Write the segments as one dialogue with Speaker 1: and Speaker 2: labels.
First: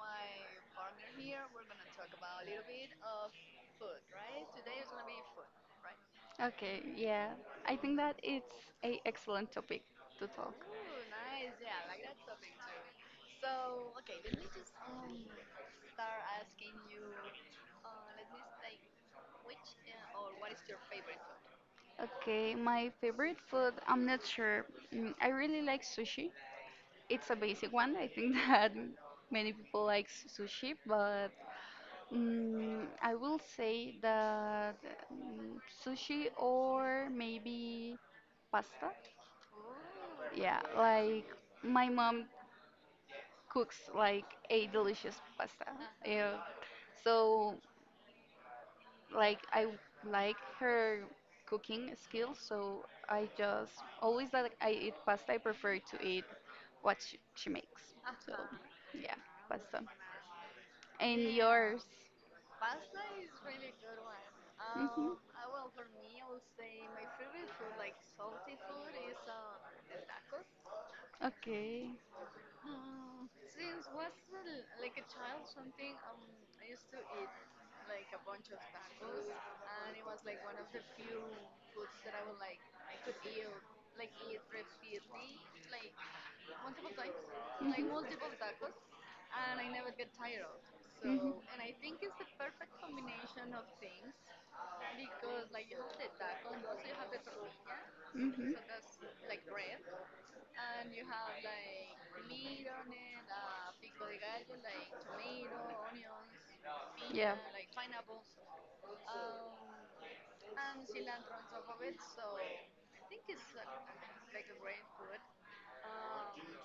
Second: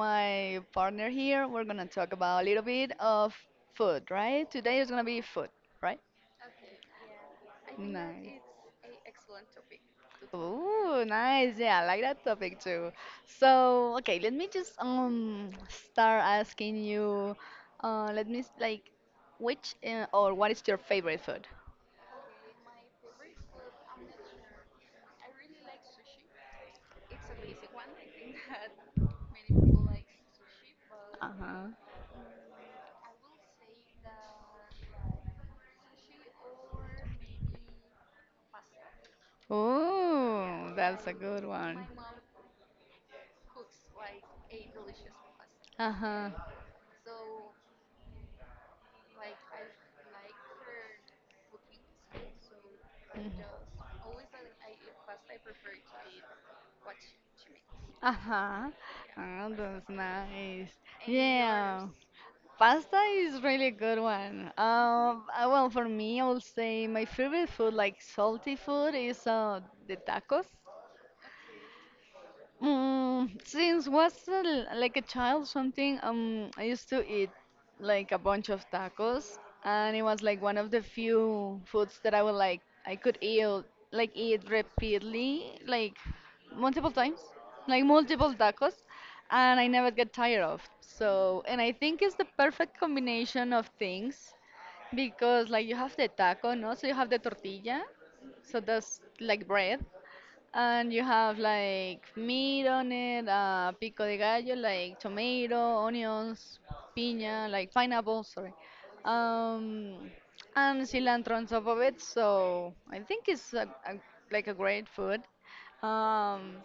Speaker 1: my partner
Speaker 2: partner
Speaker 1: here,
Speaker 2: here, we're
Speaker 1: we're going
Speaker 2: going to
Speaker 1: to talk
Speaker 2: talk
Speaker 1: about
Speaker 2: about
Speaker 1: a
Speaker 2: a little
Speaker 1: little bit
Speaker 2: bit
Speaker 1: of
Speaker 2: of
Speaker 1: food,
Speaker 2: food,
Speaker 1: right?
Speaker 2: right?
Speaker 1: Today
Speaker 2: Today
Speaker 1: is
Speaker 2: is going
Speaker 1: going to
Speaker 2: to
Speaker 1: be
Speaker 2: be food,
Speaker 1: food, right?
Speaker 2: right?
Speaker 1: Okay, yeah. I think that
Speaker 2: Nice.
Speaker 1: it's a excellent topic to talk. Ooh,
Speaker 2: Ooh,
Speaker 1: nice.
Speaker 2: nice.
Speaker 1: Yeah,
Speaker 2: Yeah, I
Speaker 1: I like
Speaker 2: like
Speaker 1: the
Speaker 2: that
Speaker 1: topic
Speaker 2: topic
Speaker 1: too.
Speaker 2: too.
Speaker 1: So,
Speaker 2: So,
Speaker 1: okay,
Speaker 2: okay, let
Speaker 1: let me
Speaker 2: me
Speaker 1: just
Speaker 2: just
Speaker 1: um start
Speaker 2: start
Speaker 1: asking
Speaker 2: asking
Speaker 1: you,
Speaker 2: you
Speaker 1: let me say,
Speaker 2: like
Speaker 1: which
Speaker 2: which
Speaker 1: or
Speaker 2: or what
Speaker 1: what is
Speaker 2: is your
Speaker 1: your favorite
Speaker 2: favorite food?
Speaker 1: food? Okay, my favorite food, I'm not sure. I really like sushi. It's a basic one. I think that many people like sushi, but
Speaker 2: Uh-huh.
Speaker 1: I will say that mm, sushi or maybe pasta. Yeah,
Speaker 2: Oh, that's a
Speaker 1: like
Speaker 2: good one.
Speaker 1: my mom cooks like a delicious pasta.
Speaker 2: Uh-huh.
Speaker 1: Yeah. So like I like her cooking skills, so I just always that I eat pasta, I prefer to eat what she makes. So
Speaker 2: Uh-huh.
Speaker 1: yeah,
Speaker 2: Oh,
Speaker 1: pasta.
Speaker 2: that's nice.
Speaker 1: And yours?
Speaker 2: Yeah. Pasta
Speaker 1: Pasta.
Speaker 2: is really good one.
Speaker 1: hmm Um,
Speaker 2: Well, for me, I will say
Speaker 1: my
Speaker 2: my favorite
Speaker 1: favorite
Speaker 2: food,
Speaker 1: food, like
Speaker 2: like salty
Speaker 1: salty food,
Speaker 2: food,
Speaker 1: is
Speaker 2: is the tacos.
Speaker 1: tacos. Okay.
Speaker 2: Since
Speaker 1: Since
Speaker 2: was
Speaker 1: like
Speaker 2: like a
Speaker 1: a
Speaker 2: child
Speaker 1: child,
Speaker 2: something, I used
Speaker 1: to
Speaker 2: to eat
Speaker 1: eat like
Speaker 2: like a
Speaker 1: a
Speaker 2: bunch of
Speaker 1: tacos,
Speaker 2: tacos,
Speaker 1: and
Speaker 2: and it
Speaker 1: it was
Speaker 2: was
Speaker 1: like
Speaker 2: like
Speaker 1: one
Speaker 2: one
Speaker 1: of
Speaker 2: of
Speaker 1: the
Speaker 2: the
Speaker 1: few
Speaker 2: few foods that
Speaker 1: I
Speaker 2: I
Speaker 1: could
Speaker 2: could eat like
Speaker 1: eat,
Speaker 2: eat repeatedly,
Speaker 1: like
Speaker 2: like multiple
Speaker 1: multiple times,
Speaker 2: times,
Speaker 1: like
Speaker 2: like
Speaker 1: Mhm. multiple
Speaker 2: multiple
Speaker 1: times,
Speaker 2: tacos, and
Speaker 1: and I
Speaker 2: I
Speaker 1: never
Speaker 2: never
Speaker 1: get
Speaker 2: get
Speaker 1: tired
Speaker 2: tired
Speaker 1: of.
Speaker 2: of.
Speaker 1: Mhm. So,
Speaker 2: So,
Speaker 1: and
Speaker 2: and
Speaker 1: I
Speaker 2: I think
Speaker 1: think
Speaker 2: it's
Speaker 1: it's
Speaker 2: the
Speaker 1: a
Speaker 2: perfect combination
Speaker 1: combination of
Speaker 2: of things
Speaker 1: because
Speaker 2: because like
Speaker 1: like
Speaker 2: you
Speaker 1: you have
Speaker 2: have the
Speaker 1: the tacos,
Speaker 2: taco,
Speaker 1: but
Speaker 2: no?
Speaker 1: also
Speaker 2: So you
Speaker 1: you have
Speaker 2: have the
Speaker 1: the tortilla,
Speaker 2: tortilla,
Speaker 1: Mhm. so
Speaker 2: so
Speaker 1: that's
Speaker 2: that's
Speaker 1: like
Speaker 2: like
Speaker 1: bread,
Speaker 2: bread. And
Speaker 1: and
Speaker 2: you
Speaker 1: you have
Speaker 2: have
Speaker 1: like
Speaker 2: like
Speaker 1: meat,
Speaker 2: meat on
Speaker 1: and,
Speaker 2: it, pico
Speaker 1: pico
Speaker 2: de
Speaker 1: de
Speaker 2: gallo,
Speaker 1: gallo, like
Speaker 2: like tomato,
Speaker 1: tomato, onions,
Speaker 2: onions,
Speaker 1: Yeah.
Speaker 2: piña,
Speaker 1: piña, like
Speaker 2: like pineapple, sorry.
Speaker 1: um,
Speaker 2: Um, and
Speaker 1: and
Speaker 2: cilantro
Speaker 1: cilantro.
Speaker 2: on top of it,
Speaker 1: It's so
Speaker 2: so I think
Speaker 1: it's
Speaker 2: it's
Speaker 1: a, like
Speaker 2: like a
Speaker 1: a great
Speaker 2: great
Speaker 1: food.
Speaker 2: food.
Speaker 1: Um,
Speaker 2: Um,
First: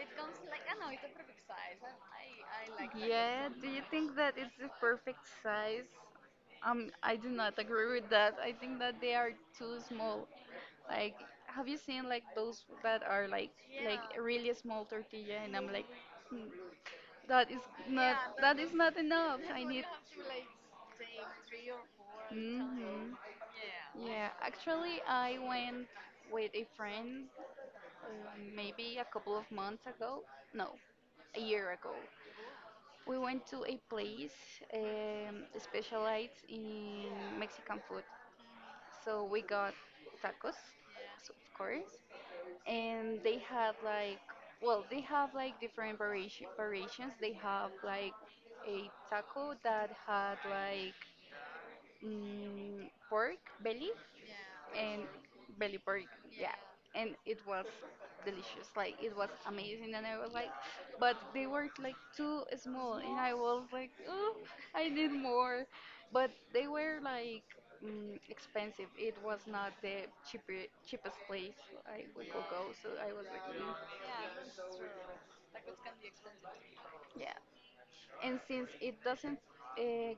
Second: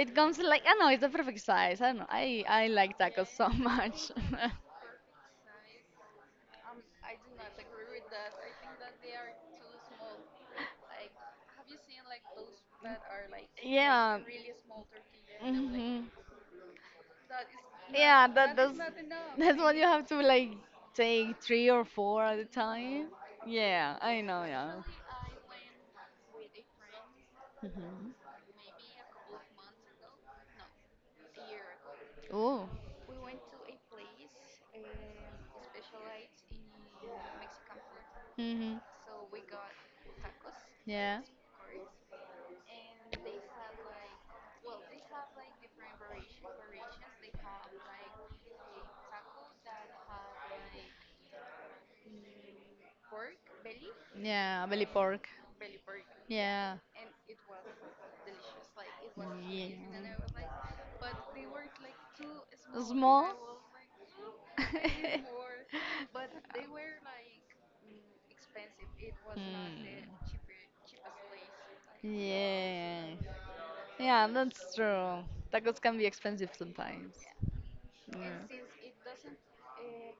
Speaker 1: it comes
Speaker 2: comes like,
Speaker 1: like
Speaker 2: I know, it's the perfect
Speaker 1: size.
Speaker 2: size. I don't know, I
Speaker 1: Like
Speaker 2: like
Speaker 1: that as
Speaker 2: tacos
Speaker 1: Yeah,
Speaker 2: so
Speaker 1: also. Do you
Speaker 2: much.
Speaker 1: think that it's the perfect size? I do not agree with that. I think that they are too small. Like, have you seen like those that are like Yeah. really small tortilla? And I'm like, "Mm, that is not Yeah, that that is not enough. I
Speaker 2: You
Speaker 1: need."
Speaker 2: have to like
Speaker 1: Take
Speaker 2: take three
Speaker 1: three,
Speaker 2: or
Speaker 1: four
Speaker 2: four at a
Speaker 1: times.
Speaker 2: time. Yeah,
Speaker 1: Yeah.
Speaker 2: I
Speaker 1: Yeah, actually, I went with a friend
Speaker 2: hmm.
Speaker 1: maybe a couple of months ago. No, a year ago.
Speaker 2: Oh.
Speaker 1: We went to a place specialized in Mexican food.
Speaker 2: Hmm.
Speaker 1: So we got tacos, so of course, and they had like, well, they have like different variations. They have like a taco that had like pork belly
Speaker 2: Yeah. Belly
Speaker 1: and
Speaker 2: pork.
Speaker 1: belly pork. Yeah,
Speaker 2: Yeah.
Speaker 1: and it was delicious. Like it was amazing, and I was like, but they were like too small, and I was like, oh, I need more. But they were like expensive. It was not
Speaker 2: Hmm.
Speaker 1: the cheaper cheapest place I would could go, so
Speaker 2: Yeah.
Speaker 1: I was like, mm,
Speaker 2: Yeah, that's true. Tacos can be expensive sometimes.
Speaker 1: yeah.
Speaker 2: Yeah.
Speaker 1: And since it doesn't uh,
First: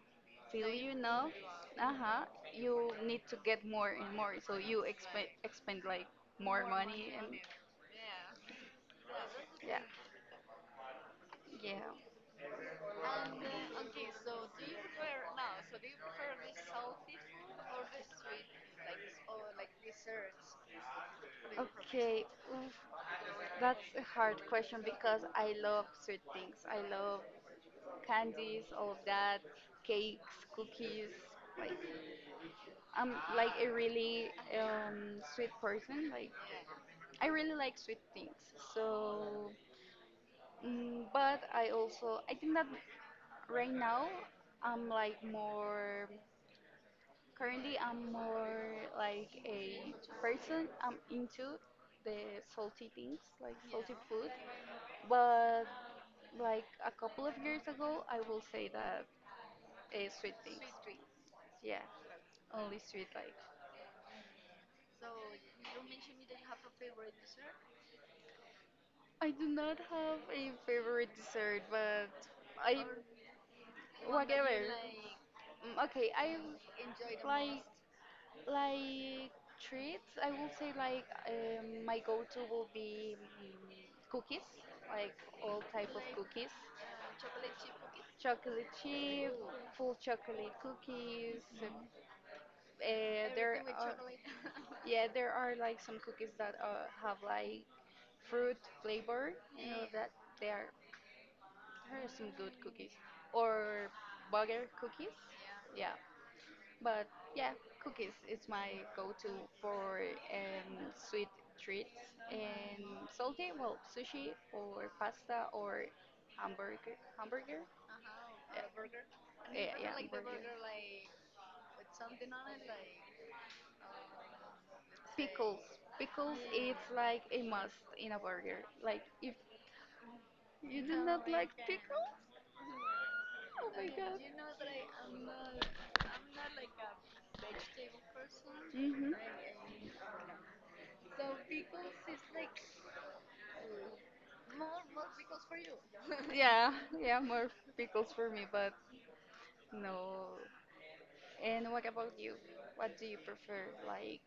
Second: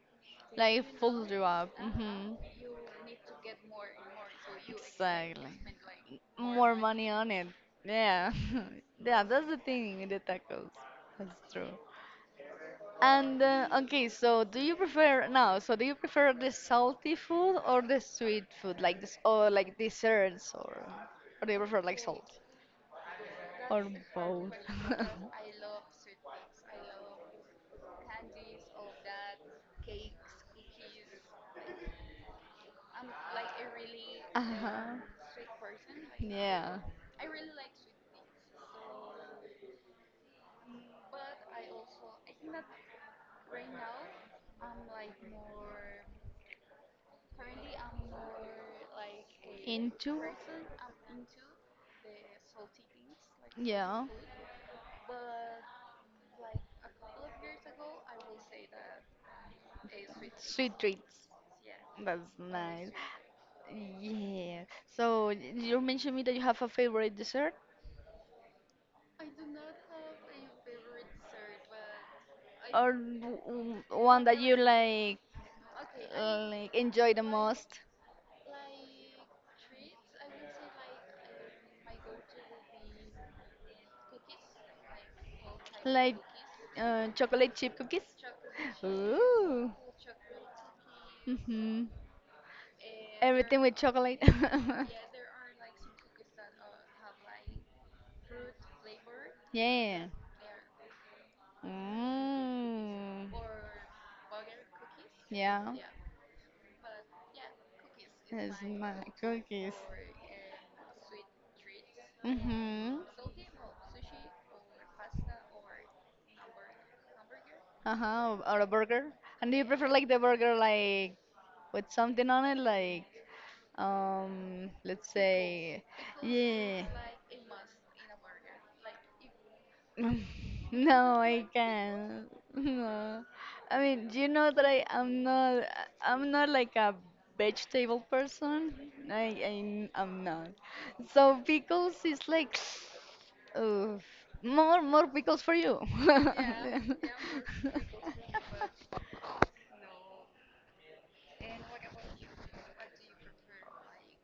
Speaker 1: feel
Speaker 2: Like
Speaker 1: you
Speaker 2: it
Speaker 1: now,
Speaker 2: pulls you up.
Speaker 1: uh-huh,
Speaker 2: Hmm.
Speaker 1: you need to get more and more. So you expend
Speaker 2: Exactly.
Speaker 1: expend like more
Speaker 2: More money
Speaker 1: money and
Speaker 2: on it. Yeah. Yeah, that's the
Speaker 1: yeah,
Speaker 2: thing with the tacos. That's true.
Speaker 1: yeah.
Speaker 2: And
Speaker 1: Okay,
Speaker 2: okay, so
Speaker 1: so
Speaker 2: do
Speaker 1: do
Speaker 2: you
Speaker 1: you
Speaker 2: prefer
Speaker 1: prefer now?
Speaker 2: now?
Speaker 1: So
Speaker 2: So do
Speaker 1: do
Speaker 2: you
Speaker 1: you prefer
Speaker 2: prefer the
Speaker 1: this salt,
Speaker 2: salty food or the
Speaker 1: sweet,
Speaker 2: sweet food, like this, or
Speaker 1: like
Speaker 2: like desserts, or do you prefer like
Speaker 1: Okay,
Speaker 2: salt,
Speaker 1: oof, that's
Speaker 2: or
Speaker 1: a hard
Speaker 2: both?
Speaker 1: question because I love sweet things. I love candies, all of that, cakes, cookies, like. I'm like a really
Speaker 2: Uh-huh.
Speaker 1: sweet person. Like
Speaker 2: Yeah.
Speaker 1: I really like sweet things. So, but I also I think that right now I'm like more currently I'm more like a person I'm into the salty things like salty
Speaker 2: Yeah.
Speaker 1: food. But like a couple of years ago I will say that sweet things.
Speaker 2: Sweet treats.
Speaker 1: Yeah,
Speaker 2: That's
Speaker 1: only
Speaker 2: nice.
Speaker 1: sweet like.
Speaker 2: Yeah. So you mentioned me that you have a favorite dessert
Speaker 1: I do not have a favorite dessert, but I
Speaker 2: or one that
Speaker 1: whatever.
Speaker 2: you
Speaker 1: Mm, okay, I
Speaker 2: like enjoy the
Speaker 1: like
Speaker 2: most.
Speaker 1: like treats. I will say like my go-to will be cookies, like all type of
Speaker 2: Like
Speaker 1: cookies,
Speaker 2: chocolate chip cookies.
Speaker 1: chocolate chip,
Speaker 2: Ooh.
Speaker 1: full chocolate cookies.
Speaker 2: Mhm. Everything
Speaker 1: There
Speaker 2: with
Speaker 1: are
Speaker 2: chocolate.
Speaker 1: yeah, there are like some cookies that have like fruit flavor. You know
Speaker 2: Yeah.
Speaker 1: that they are There are some good cookies
Speaker 2: Mm.
Speaker 1: or burger cookies.
Speaker 2: Yeah,
Speaker 1: Yeah, but yeah, cookies is
Speaker 2: it's
Speaker 1: my
Speaker 2: my
Speaker 1: go-to
Speaker 2: cookies.
Speaker 1: for sweet treats and
Speaker 2: Mm-hmm.
Speaker 1: salty. Well, sushi or pasta or hamburger. Hamburger.
Speaker 2: Uh-huh, or a burger. And do you
Speaker 1: Yeah,
Speaker 2: prefer
Speaker 1: yeah.
Speaker 2: like the burger like with something on it, like let's
Speaker 1: Pickles.
Speaker 2: say,
Speaker 1: Pickles is
Speaker 2: yeah.
Speaker 1: like a must in a burger. Like if you
Speaker 2: No,
Speaker 1: do not
Speaker 2: I
Speaker 1: like pickles,
Speaker 2: can't. No.
Speaker 1: oh
Speaker 2: I
Speaker 1: my
Speaker 2: mean, do you
Speaker 1: god.
Speaker 2: know that I'm not like a vegetable person.
Speaker 1: Mhm.
Speaker 2: I'm not.
Speaker 1: So
Speaker 2: So
Speaker 1: pickles
Speaker 2: pickles
Speaker 1: is
Speaker 2: is
Speaker 1: like
Speaker 2: like uh, more pickles for you.
Speaker 1: Yeah, yeah, more pickles for me, but no. And what about you? What do you prefer, like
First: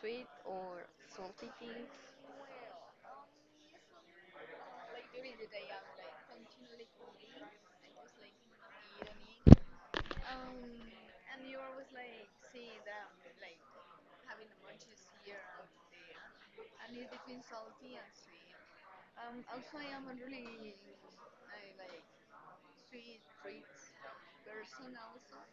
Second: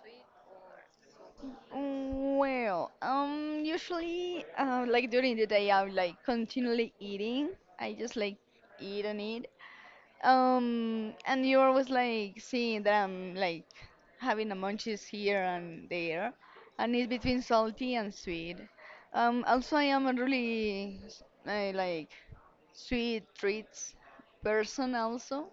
Speaker 1: sweet or salty things? Well,
Speaker 2: Well, usually,
Speaker 1: like
Speaker 2: like
Speaker 1: during
Speaker 2: during the
Speaker 1: the day
Speaker 2: day, I'm
Speaker 1: like
Speaker 2: like
Speaker 1: continually
Speaker 2: continually eating. I just
Speaker 1: just like
Speaker 2: like eat
Speaker 1: eat
Speaker 2: and eat.
Speaker 1: and Um,
Speaker 2: And
Speaker 1: and
Speaker 2: you
Speaker 1: like
Speaker 2: always like seeing that I'm like having a munchies here and there, and it's between salty and sweet.
Speaker 1: I'm
Speaker 2: Also I am a
Speaker 1: really like
Speaker 2: really like
Speaker 1: sweet
Speaker 2: sweet treats person also,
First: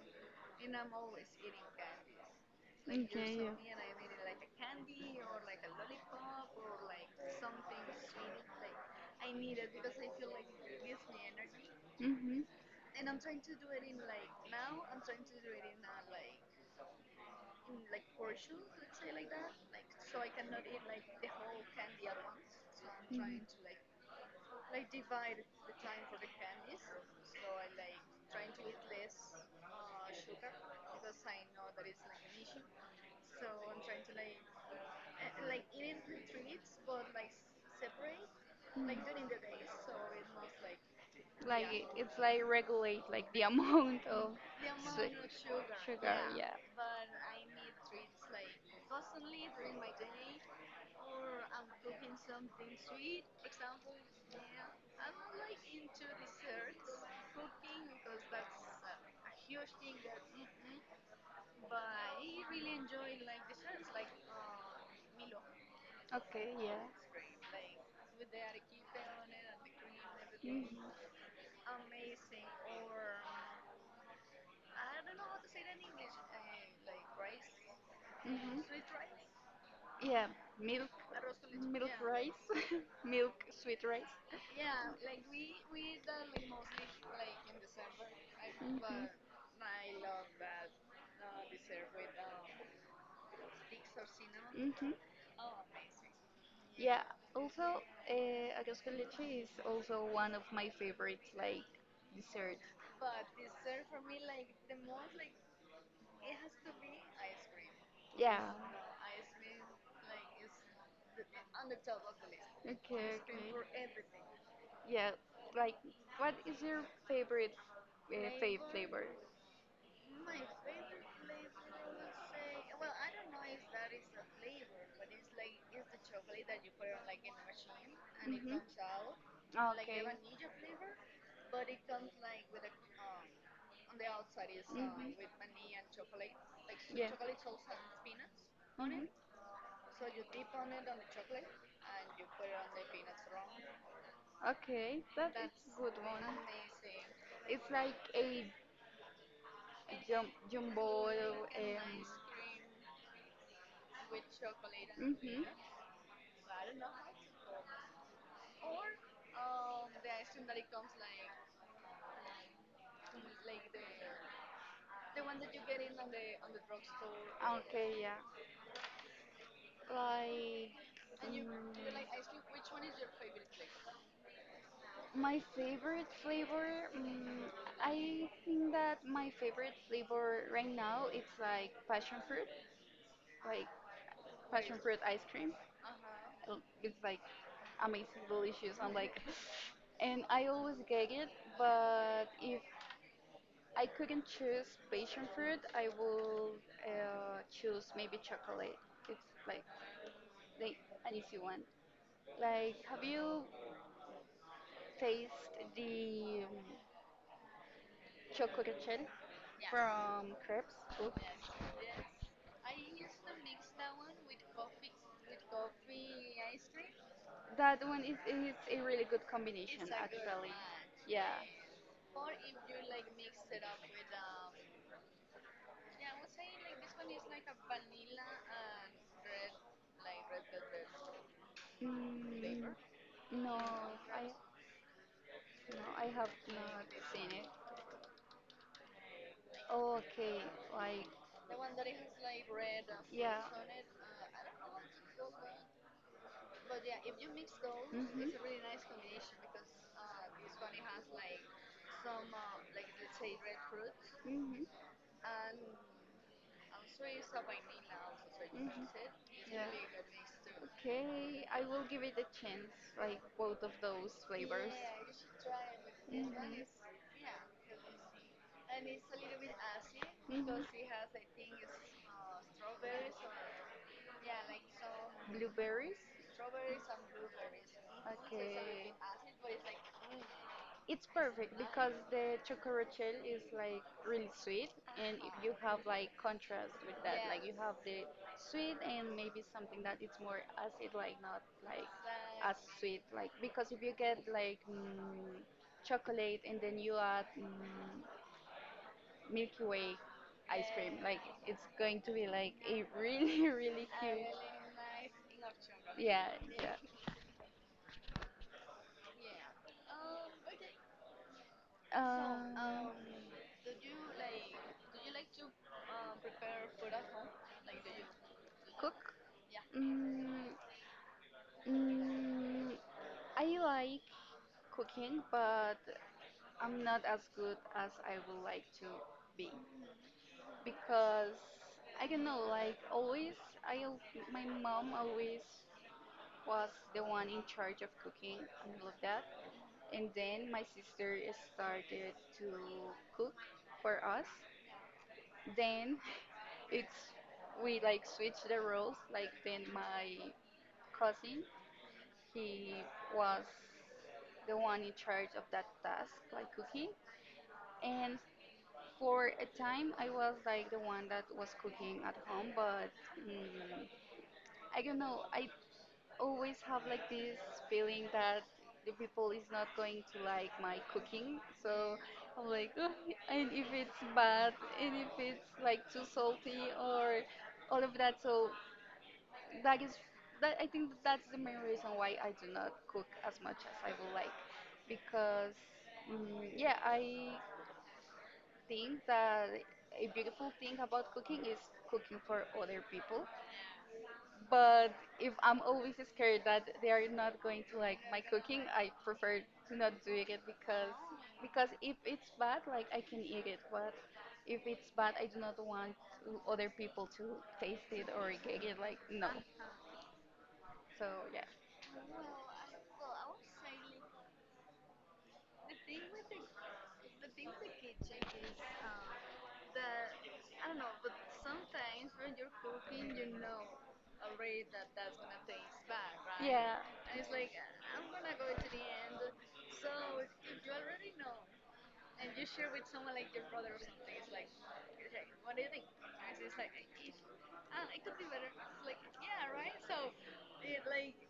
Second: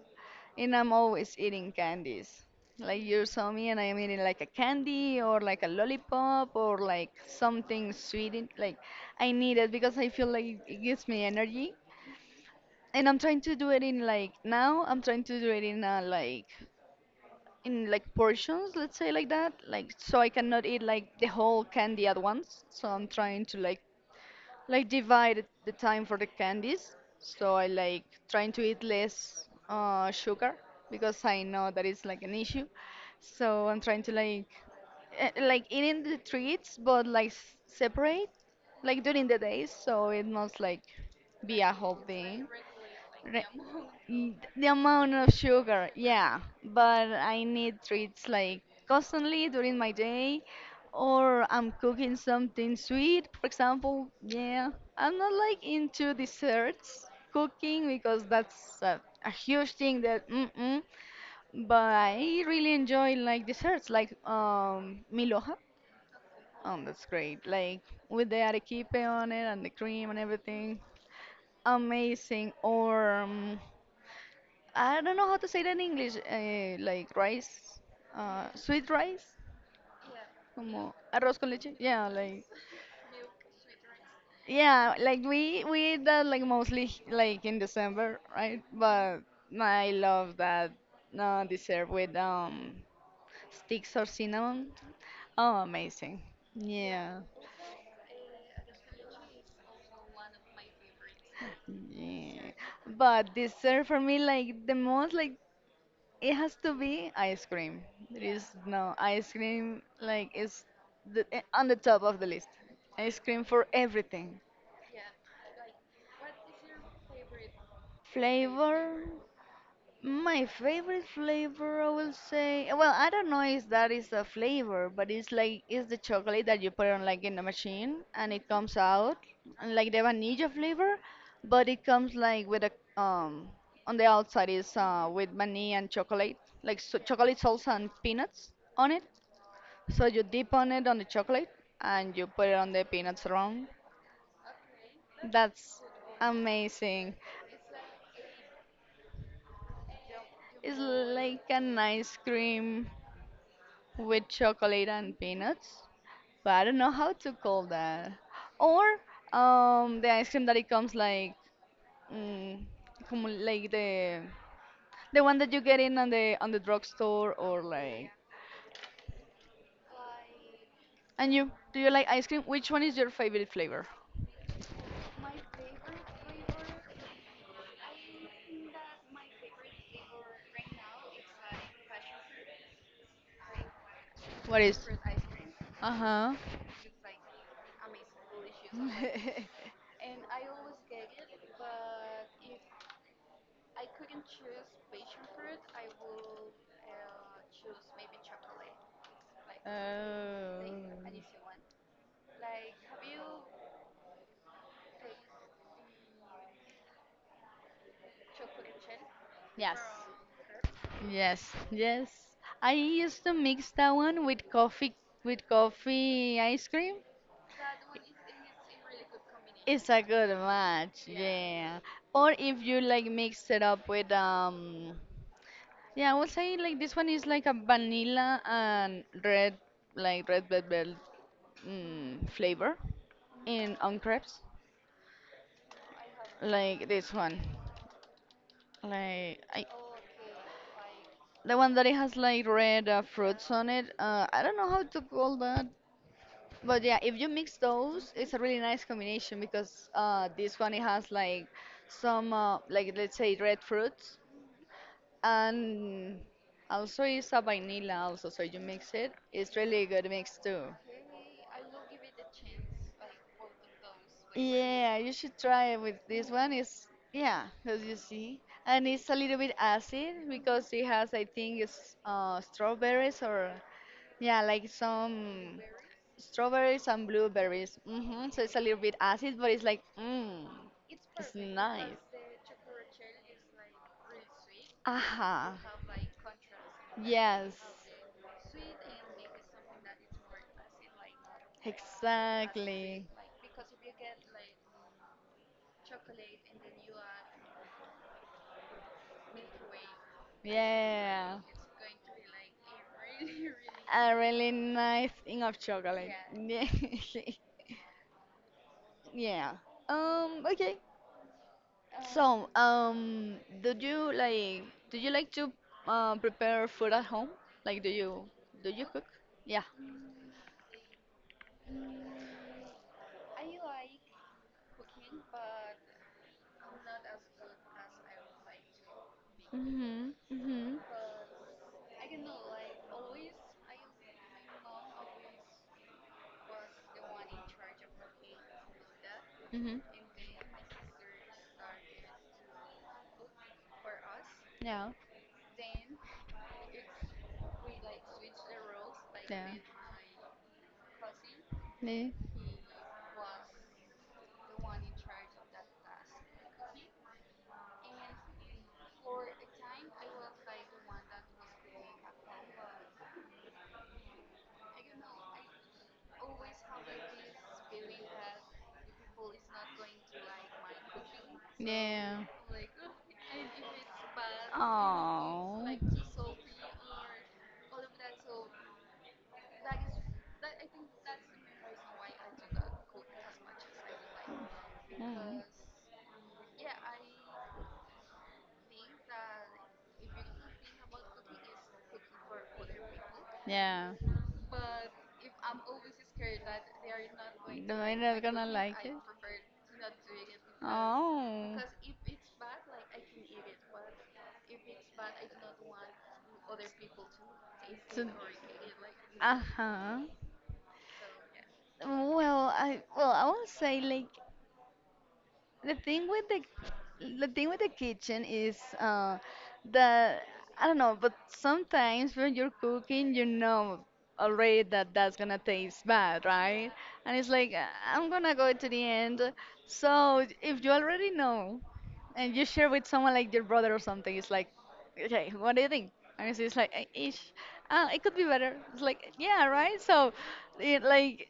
Speaker 2: and I'm always eating candies.
Speaker 1: like
Speaker 2: Like you
Speaker 1: Okay.
Speaker 2: saw
Speaker 1: Yeah.
Speaker 2: me,
Speaker 1: Me
Speaker 2: and I am eating like a
Speaker 1: like
Speaker 2: candy or like a lollipop or like
Speaker 1: something
Speaker 2: something sweet.
Speaker 1: Like
Speaker 2: Like I
Speaker 1: I need
Speaker 2: need
Speaker 1: it
Speaker 2: it
Speaker 1: because
Speaker 2: because
Speaker 1: I
Speaker 2: I feel
Speaker 1: feel like
Speaker 2: like it
Speaker 1: this
Speaker 2: gives me energy
Speaker 1: Mhm.
Speaker 2: and
Speaker 1: And
Speaker 2: I'm trying to do it in
Speaker 1: like
Speaker 2: like
Speaker 1: not
Speaker 2: now I'm trying to do it in like in
Speaker 1: in
Speaker 2: like portions, let's
Speaker 1: say
Speaker 2: say
Speaker 1: like
Speaker 2: like
Speaker 1: that.
Speaker 2: that,
Speaker 1: Like
Speaker 2: like
Speaker 1: so
Speaker 2: so
Speaker 1: I
Speaker 2: I cannot eat
Speaker 1: like
Speaker 2: like
Speaker 1: the
Speaker 2: the whole candy at
Speaker 1: So
Speaker 2: once, so I'm
Speaker 1: I'm trying
Speaker 2: trying
Speaker 1: Mhm.
Speaker 2: to
Speaker 1: to like
Speaker 2: like
Speaker 1: the
Speaker 2: divide the time for the
Speaker 1: typical
Speaker 2: candies
Speaker 1: So
Speaker 2: so I
Speaker 1: I
Speaker 2: like trying to eat less
Speaker 1: sugar
Speaker 2: sugar because
Speaker 1: because
Speaker 2: I know that is like an issue,
Speaker 1: so
Speaker 2: so
Speaker 1: I'm
Speaker 2: I'm
Speaker 1: trying
Speaker 2: trying to
Speaker 1: to
Speaker 2: like like
Speaker 1: like eating
Speaker 2: eating the
Speaker 1: the
Speaker 2: treats
Speaker 1: treats
Speaker 2: but like separate
Speaker 1: like
Speaker 2: like
Speaker 1: during
Speaker 2: during the
Speaker 1: the day.
Speaker 2: day
Speaker 1: So
Speaker 2: so it must
Speaker 1: like
Speaker 2: like be
Speaker 1: like
Speaker 2: a
Speaker 1: Yeah.
Speaker 2: whole
Speaker 1: It's like
Speaker 2: thing.
Speaker 1: regulate like the amount
Speaker 2: Mm,
Speaker 1: of
Speaker 2: the amount of sugar,
Speaker 1: sugar. Yeah.
Speaker 2: yeah,
Speaker 1: Yeah.
Speaker 2: but I need treats like constantly during my day, or I'm cooking something sweet, for example. Yeah, I'm not like into desserts cooking because that's a huge thing that mm-mm, but I really
Speaker 1: Really
Speaker 2: enjoy like desserts like miloja.
Speaker 1: Okay. Yeah.
Speaker 2: Oh, that's great. Like with the arequipe on it and the cream and
Speaker 1: Mhm.
Speaker 2: everything
Speaker 1: um,
Speaker 2: amazing or I don't
Speaker 1: really
Speaker 2: know how to say that in English, like rice,
Speaker 1: Mhm.
Speaker 2: sweet rice,
Speaker 1: Yeah. Milk.
Speaker 2: como arroz con leche.
Speaker 1: Milk Yeah. rice. Milk sweet rice. Yeah,
Speaker 2: Yeah, like we eat that like mostly
Speaker 1: like
Speaker 2: like in December, right? But I love that dessert with sticks or
Speaker 1: Mhm.
Speaker 2: cinnamon.
Speaker 1: Mhm.
Speaker 2: Oh, amazing.
Speaker 1: Yeah.
Speaker 2: Yeah.
Speaker 1: Also, arroz con leche is also one of my favorite like
Speaker 2: Yeah.
Speaker 1: dessert.
Speaker 2: But dessert for me like the most like it has to be ice cream. There is
Speaker 1: Yeah.
Speaker 2: no ice cream like is the, on the top of the list.
Speaker 1: Okay.
Speaker 2: Ice cream for
Speaker 1: Okay.
Speaker 2: everything.
Speaker 1: Yeah. Like, what is your favorite fave
Speaker 2: Flavor,
Speaker 1: flavor?
Speaker 2: my favorite flavor, I will say. Well, I don't know if that is a flavor, but it's like it's the chocolate that you put on like in the machine and it comes out and
Speaker 1: Oh, like
Speaker 2: like the
Speaker 1: okay.
Speaker 2: vanilla
Speaker 1: Vanilla flavor,
Speaker 2: flavor,
Speaker 1: but
Speaker 2: but
Speaker 1: it
Speaker 2: it
Speaker 1: comes
Speaker 2: comes
Speaker 1: like
Speaker 2: like
Speaker 1: with
Speaker 2: with
Speaker 1: a
Speaker 2: a
Speaker 1: um, on
Speaker 2: on
Speaker 1: the
Speaker 2: the outside
Speaker 1: outside is
Speaker 2: is
Speaker 1: with
Speaker 2: with vanilla
Speaker 1: Mhm. and
Speaker 2: and
Speaker 1: chocolate,
Speaker 2: chocolate,
Speaker 1: like
Speaker 2: like so
Speaker 1: sweet Yeah.
Speaker 2: chocolate salsa and peanuts on it.
Speaker 1: Mhm.
Speaker 2: So you dip on it on the chocolate and you put it on the peanuts round.
Speaker 1: Okay, that is
Speaker 2: That's
Speaker 1: good one.
Speaker 2: amazing.
Speaker 1: It's like a
Speaker 2: It's
Speaker 1: jumbo. Like
Speaker 2: like an
Speaker 1: Nice
Speaker 2: ice cream with chocolate
Speaker 1: and
Speaker 2: and
Speaker 1: mhm.
Speaker 2: peanuts. But I don't know how to call that. Or
Speaker 1: uh,
Speaker 2: the ice cream that
Speaker 1: it
Speaker 2: it
Speaker 1: comes
Speaker 2: comes like, mm, como
Speaker 1: like
Speaker 2: like
Speaker 1: the
Speaker 2: the
Speaker 1: one
Speaker 2: one
Speaker 1: that
Speaker 2: that
Speaker 1: you
Speaker 2: you get
Speaker 1: get in
Speaker 2: in
Speaker 1: on
Speaker 2: on
Speaker 1: the
Speaker 2: the
Speaker 1: drugstore.
Speaker 2: drugstore or
Speaker 1: Okay,
Speaker 2: like.
Speaker 1: yeah. Like
Speaker 2: And
Speaker 1: mm,
Speaker 2: you, do you like ice cream? Which one is your favorite flavor?
Speaker 1: my favorite flavor, mm, I think that my favorite flavor right now it's like
Speaker 2: What
Speaker 1: passion
Speaker 2: is?
Speaker 1: fruit ice cream.
Speaker 2: Uh huh.
Speaker 1: It's like amazing, delicious. I'm like, and I always get it. But if I couldn't choose passion fruit, I will choose maybe chocolate. It's like
Speaker 2: Oh.
Speaker 1: the an easy one. Like, have you tasted the chocolate chip from crepes. Oops.
Speaker 2: Yes, yes. I used to mix that one with coffee ice cream.
Speaker 1: That one is a really good combination,
Speaker 2: It's a good
Speaker 1: actually.
Speaker 2: match,
Speaker 1: Yeah.
Speaker 2: yeah. Or if you like mix it up with yeah, I would say like this one is like a vanilla and red, like red velvet
Speaker 1: Mm,
Speaker 2: flavor
Speaker 1: no,
Speaker 2: in on
Speaker 1: I
Speaker 2: crepes,
Speaker 1: no, I have not
Speaker 2: like this
Speaker 1: seen
Speaker 2: one,
Speaker 1: it.
Speaker 2: like I
Speaker 1: Oh, okay, like
Speaker 2: the one that it has like red
Speaker 1: yeah.
Speaker 2: fruits on it. I don't know how to call that, but yeah, if you mix those,
Speaker 1: Mhm.
Speaker 2: it's a really nice combination because this one
Speaker 1: Bunny
Speaker 2: it
Speaker 1: has
Speaker 2: has
Speaker 1: like
Speaker 2: like
Speaker 1: some
Speaker 2: some like let's
Speaker 1: let's
Speaker 2: say
Speaker 1: say red
Speaker 2: red
Speaker 1: fruits,
Speaker 2: fruits.
Speaker 1: hmm and
Speaker 2: And
Speaker 1: also
Speaker 2: also
Speaker 1: it's
Speaker 2: it's
Speaker 1: a
Speaker 2: a vanilla also, so
Speaker 1: so
Speaker 2: you
Speaker 1: you Mhm.
Speaker 2: mix
Speaker 1: it.
Speaker 2: it.
Speaker 1: It's
Speaker 2: It's
Speaker 1: Yeah. really
Speaker 2: really
Speaker 1: good
Speaker 2: good mix too.
Speaker 1: Okay, I will give it a chance, like both of those flavors.
Speaker 2: Yeah,
Speaker 1: Yeah, you
Speaker 2: you should
Speaker 1: should try
Speaker 2: try it with this one.
Speaker 1: it. Hmm
Speaker 2: It's yeah, as you see,
Speaker 1: and a
Speaker 2: and
Speaker 1: little
Speaker 2: it's a little
Speaker 1: bit
Speaker 2: bit acid
Speaker 1: hmm because
Speaker 2: because it
Speaker 1: it has
Speaker 2: has,
Speaker 1: like
Speaker 2: I think, it's
Speaker 1: strawberries
Speaker 2: strawberries
Speaker 1: or
Speaker 2: or yeah,
Speaker 1: yeah, like
Speaker 2: like
Speaker 1: some
Speaker 2: some
Speaker 1: Blueberries. Strawberries.
Speaker 2: strawberries
Speaker 1: Mhm,
Speaker 2: and
Speaker 1: so
Speaker 2: blueberries. Hmm. So it's a little
Speaker 1: Okay.
Speaker 2: bit acid, but it's like, mmm,
Speaker 1: It's
Speaker 2: it's
Speaker 1: perfect because
Speaker 2: nice.
Speaker 1: the chocorachel is like really sweet, and if you
Speaker 2: Aha.
Speaker 1: have like contrast with that, like you
Speaker 2: Yes.
Speaker 1: have the sweet and maybe something that it's more acid, like not like as sweet,
Speaker 2: Exactly.
Speaker 1: like because if you get like chocolate and then you add Milky Way ice cream, like
Speaker 2: Yeah.
Speaker 1: it's going to be like a really really
Speaker 2: A
Speaker 1: huge,
Speaker 2: really nice thing of chocolate.
Speaker 1: yeah,
Speaker 2: Yeah.
Speaker 1: yeah.
Speaker 2: Yeah. Okay. So,
Speaker 1: Uh,
Speaker 2: do you like do you like to prepare food at home? Like, do you cook?
Speaker 1: cook?
Speaker 2: Yeah.
Speaker 1: Mm, mm, I like cooking, but I'm not as good as I would like to be
Speaker 2: Mhm. Mhm.
Speaker 1: because I don't know. Like always, I al- my mom always was the one in charge of cooking and all of that,
Speaker 2: Mhm.
Speaker 1: and then my sister started to cook for us,
Speaker 2: Yeah.
Speaker 1: then it's we like switch the roles. Like
Speaker 2: Yeah.
Speaker 1: then my cousin,
Speaker 2: Yeah.
Speaker 1: he was the one in charge of that task, like cooking. And for a time, I was like the one that was cooking at home, but mm, I don't know. I always have like this feeling that the people is not going to like my cooking so
Speaker 2: Yeah.
Speaker 1: I'm like "Ugh," and if it's bad and if it's
Speaker 2: Oh.
Speaker 1: like too salty or all of that so that is that I think that's the main reason why I do not cook as much as I would like
Speaker 2: Mm.
Speaker 1: because yeah I think that a beautiful thing about cooking is cooking for other people
Speaker 2: Yeah.
Speaker 1: but if I'm always scared that they are not going
Speaker 2: No,
Speaker 1: to like
Speaker 2: I'm not
Speaker 1: my
Speaker 2: gonna
Speaker 1: cooking,
Speaker 2: like
Speaker 1: I
Speaker 2: it.
Speaker 1: prefer to not do it
Speaker 2: Oh.
Speaker 1: because if it's bad, like I can eat it. But if it's bad, I do not want to- other people to taste
Speaker 2: So,
Speaker 1: it or get it. Like no.
Speaker 2: uh-huh.
Speaker 1: So yeah.
Speaker 2: Well, I won't say like The
Speaker 1: The thing
Speaker 2: thing with
Speaker 1: with
Speaker 2: the
Speaker 1: the
Speaker 2: the
Speaker 1: the thing
Speaker 2: thing with
Speaker 1: with
Speaker 2: the
Speaker 1: the kitchen
Speaker 2: kitchen
Speaker 1: is
Speaker 2: is
Speaker 1: um, that
Speaker 2: that
Speaker 1: I
Speaker 2: I
Speaker 1: don't
Speaker 2: don't
Speaker 1: know,
Speaker 2: know,
Speaker 1: but
Speaker 2: but
Speaker 1: sometimes
Speaker 2: sometimes when
Speaker 1: when
Speaker 2: you're
Speaker 1: you're
Speaker 2: cooking,
Speaker 1: cooking,
Speaker 2: you
Speaker 1: you know
Speaker 2: know already
Speaker 1: already that's
Speaker 2: that that's gonna
Speaker 1: gonna pay
Speaker 2: taste
Speaker 1: back,
Speaker 2: bad,
Speaker 1: right?
Speaker 2: right?
Speaker 1: Yeah.
Speaker 2: And
Speaker 1: And
Speaker 2: it's
Speaker 1: it's like
Speaker 2: like,
Speaker 1: I'm
Speaker 2: I'm gonna
Speaker 1: gonna go
Speaker 2: go
Speaker 1: to
Speaker 2: to the
Speaker 1: the end.
Speaker 2: end."
Speaker 1: So
Speaker 2: So
Speaker 1: if
Speaker 2: if you
Speaker 1: you
Speaker 2: already
Speaker 1: already
Speaker 2: know,
Speaker 1: and
Speaker 2: and you
Speaker 1: you
Speaker 2: share
Speaker 1: share with
Speaker 2: with someone like your brother or
Speaker 1: something,
Speaker 2: something, it's like,
Speaker 1: it's like,
Speaker 2: okay, what
Speaker 1: what
Speaker 2: do
Speaker 1: do
Speaker 2: you
Speaker 1: you think?
Speaker 2: think? And
Speaker 1: And it's
Speaker 2: it's
Speaker 1: like
Speaker 2: like,
Speaker 1: "Hey,
Speaker 2: ish,
Speaker 1: I
Speaker 2: it
Speaker 1: think
Speaker 2: could be
Speaker 1: better."
Speaker 2: better." It's
Speaker 1: It's like
Speaker 2: like, yeah,
Speaker 1: yeah, right?
Speaker 2: right? So,
Speaker 1: So
Speaker 2: it,
Speaker 1: it like
Speaker 2: like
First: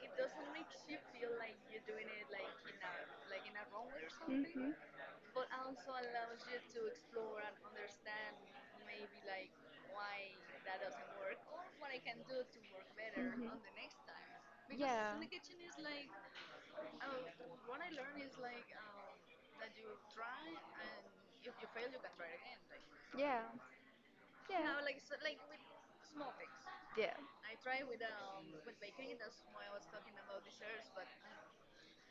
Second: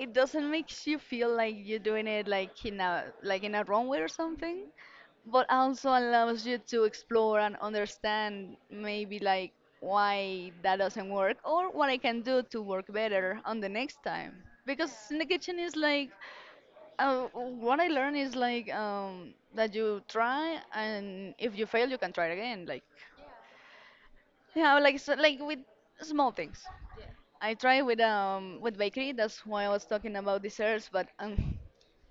Speaker 1: it doesn't
Speaker 2: doesn't
Speaker 1: make
Speaker 2: makes
Speaker 1: you
Speaker 2: you
Speaker 1: feel
Speaker 2: feel like
Speaker 1: like
Speaker 2: you're
Speaker 1: you're
Speaker 2: doing
Speaker 1: doing it
Speaker 2: it like
Speaker 1: like in
Speaker 2: in
Speaker 1: a
Speaker 2: a wrong way or something,
Speaker 1: something, Mhm. but
Speaker 2: but also
Speaker 1: also allows
Speaker 2: allows
Speaker 1: you
Speaker 2: you
Speaker 1: to
Speaker 2: to explore and
Speaker 1: understand
Speaker 2: understand maybe
Speaker 1: maybe like
Speaker 2: like
Speaker 1: why
Speaker 2: why that
Speaker 1: that
Speaker 2: doesn't
Speaker 1: doesn't
Speaker 2: work
Speaker 1: work
Speaker 2: or what I
Speaker 1: and
Speaker 2: can do
Speaker 1: do it
Speaker 2: to work
Speaker 1: better
Speaker 2: better
Speaker 1: Mhm. on
Speaker 2: on
Speaker 1: Mm-hmm.
Speaker 2: the
Speaker 1: the next
Speaker 2: next
Speaker 1: time
Speaker 2: time
Speaker 1: because
Speaker 2: because
Speaker 1: Yeah.
Speaker 2: in the
Speaker 1: look at
Speaker 2: kitchen is
Speaker 1: like
Speaker 2: like what I learned is like
Speaker 1: oh
Speaker 2: that you try and if you fail you can try it again, like
Speaker 1: Yeah.
Speaker 2: yeah, like
Speaker 1: Yeah.
Speaker 2: so, like with small things
Speaker 1: Yeah.
Speaker 2: I tried with bakery. That's why I was talking about desserts, but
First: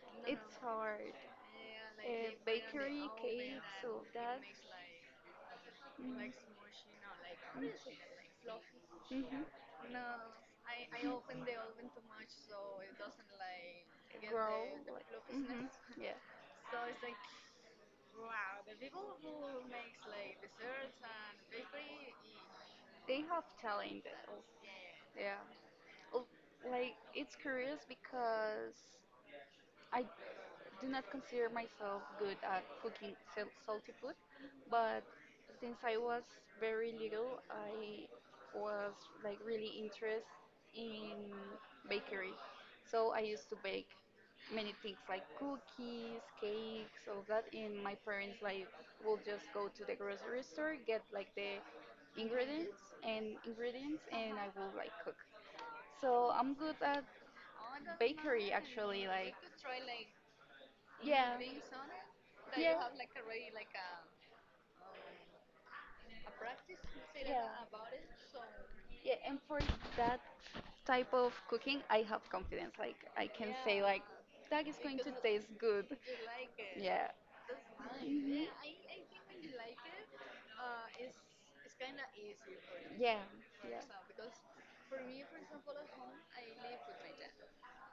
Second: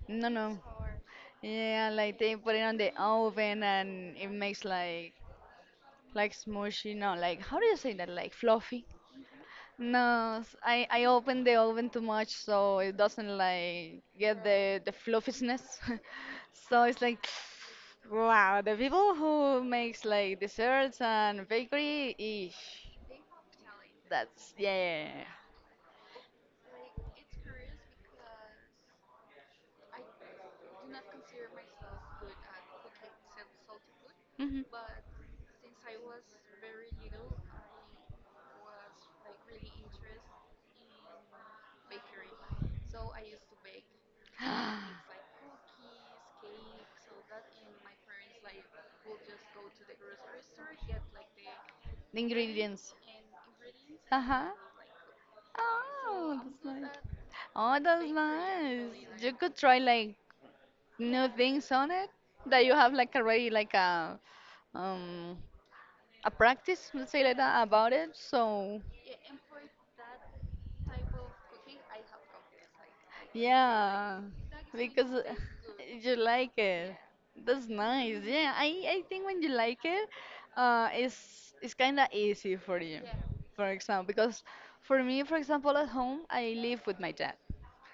Speaker 2: no,
Speaker 1: It's
Speaker 2: no.
Speaker 1: hard.
Speaker 2: Yeah, like they put it on the
Speaker 1: Bakery,
Speaker 2: oven
Speaker 1: cakes, all
Speaker 2: and it
Speaker 1: that.
Speaker 2: makes like
Speaker 1: Mm.
Speaker 2: smushy. No, like how do you say that? Like fluffy.
Speaker 1: Mm-hmm.
Speaker 2: No, I open the oven too much, so it doesn't like get
Speaker 1: Grow.
Speaker 2: the
Speaker 1: Like, mm-hmm.
Speaker 2: fluffiness.
Speaker 1: Yeah.
Speaker 2: So it's like. Wow, the people who makes like desserts and bakery, eesh,
Speaker 1: They have talent. All-
Speaker 2: that's yeah.
Speaker 1: Yeah. l- like it's curious because I do not consider myself good at cooking salty food,
Speaker 2: Mhm.
Speaker 1: but since I was very little, I was like really interested in bakery. So I used to bake many things like cookies, cakes, all that. And my parents like will just go to the grocery store, get like the
Speaker 2: The
Speaker 1: ingredients
Speaker 2: ingredients.
Speaker 1: and ingredients, and
Speaker 2: Uh-huh.
Speaker 1: I will like cook. So
Speaker 2: Oh,
Speaker 1: I'm good
Speaker 2: that's nice.
Speaker 1: at
Speaker 2: Oh, that's
Speaker 1: bakery
Speaker 2: nice.
Speaker 1: actually.
Speaker 2: You
Speaker 1: Like
Speaker 2: could try like new
Speaker 1: yeah,
Speaker 2: things on it that you
Speaker 1: yeah,
Speaker 2: have like
Speaker 1: yeah,
Speaker 2: already like um a practice, let's say like that about it. So
Speaker 1: yeah. And for that type of cooking, I have confidence. Like I can say like
Speaker 2: yeah,
Speaker 1: that is going
Speaker 2: because
Speaker 1: to taste good.
Speaker 2: you like it.
Speaker 1: Yeah.
Speaker 2: That's nice.
Speaker 1: Mhm.
Speaker 2: Yeah, I think when you like it, it's kind of easy for you.
Speaker 1: Yeah.
Speaker 2: For example, because for me, for example, at home I live with my dad.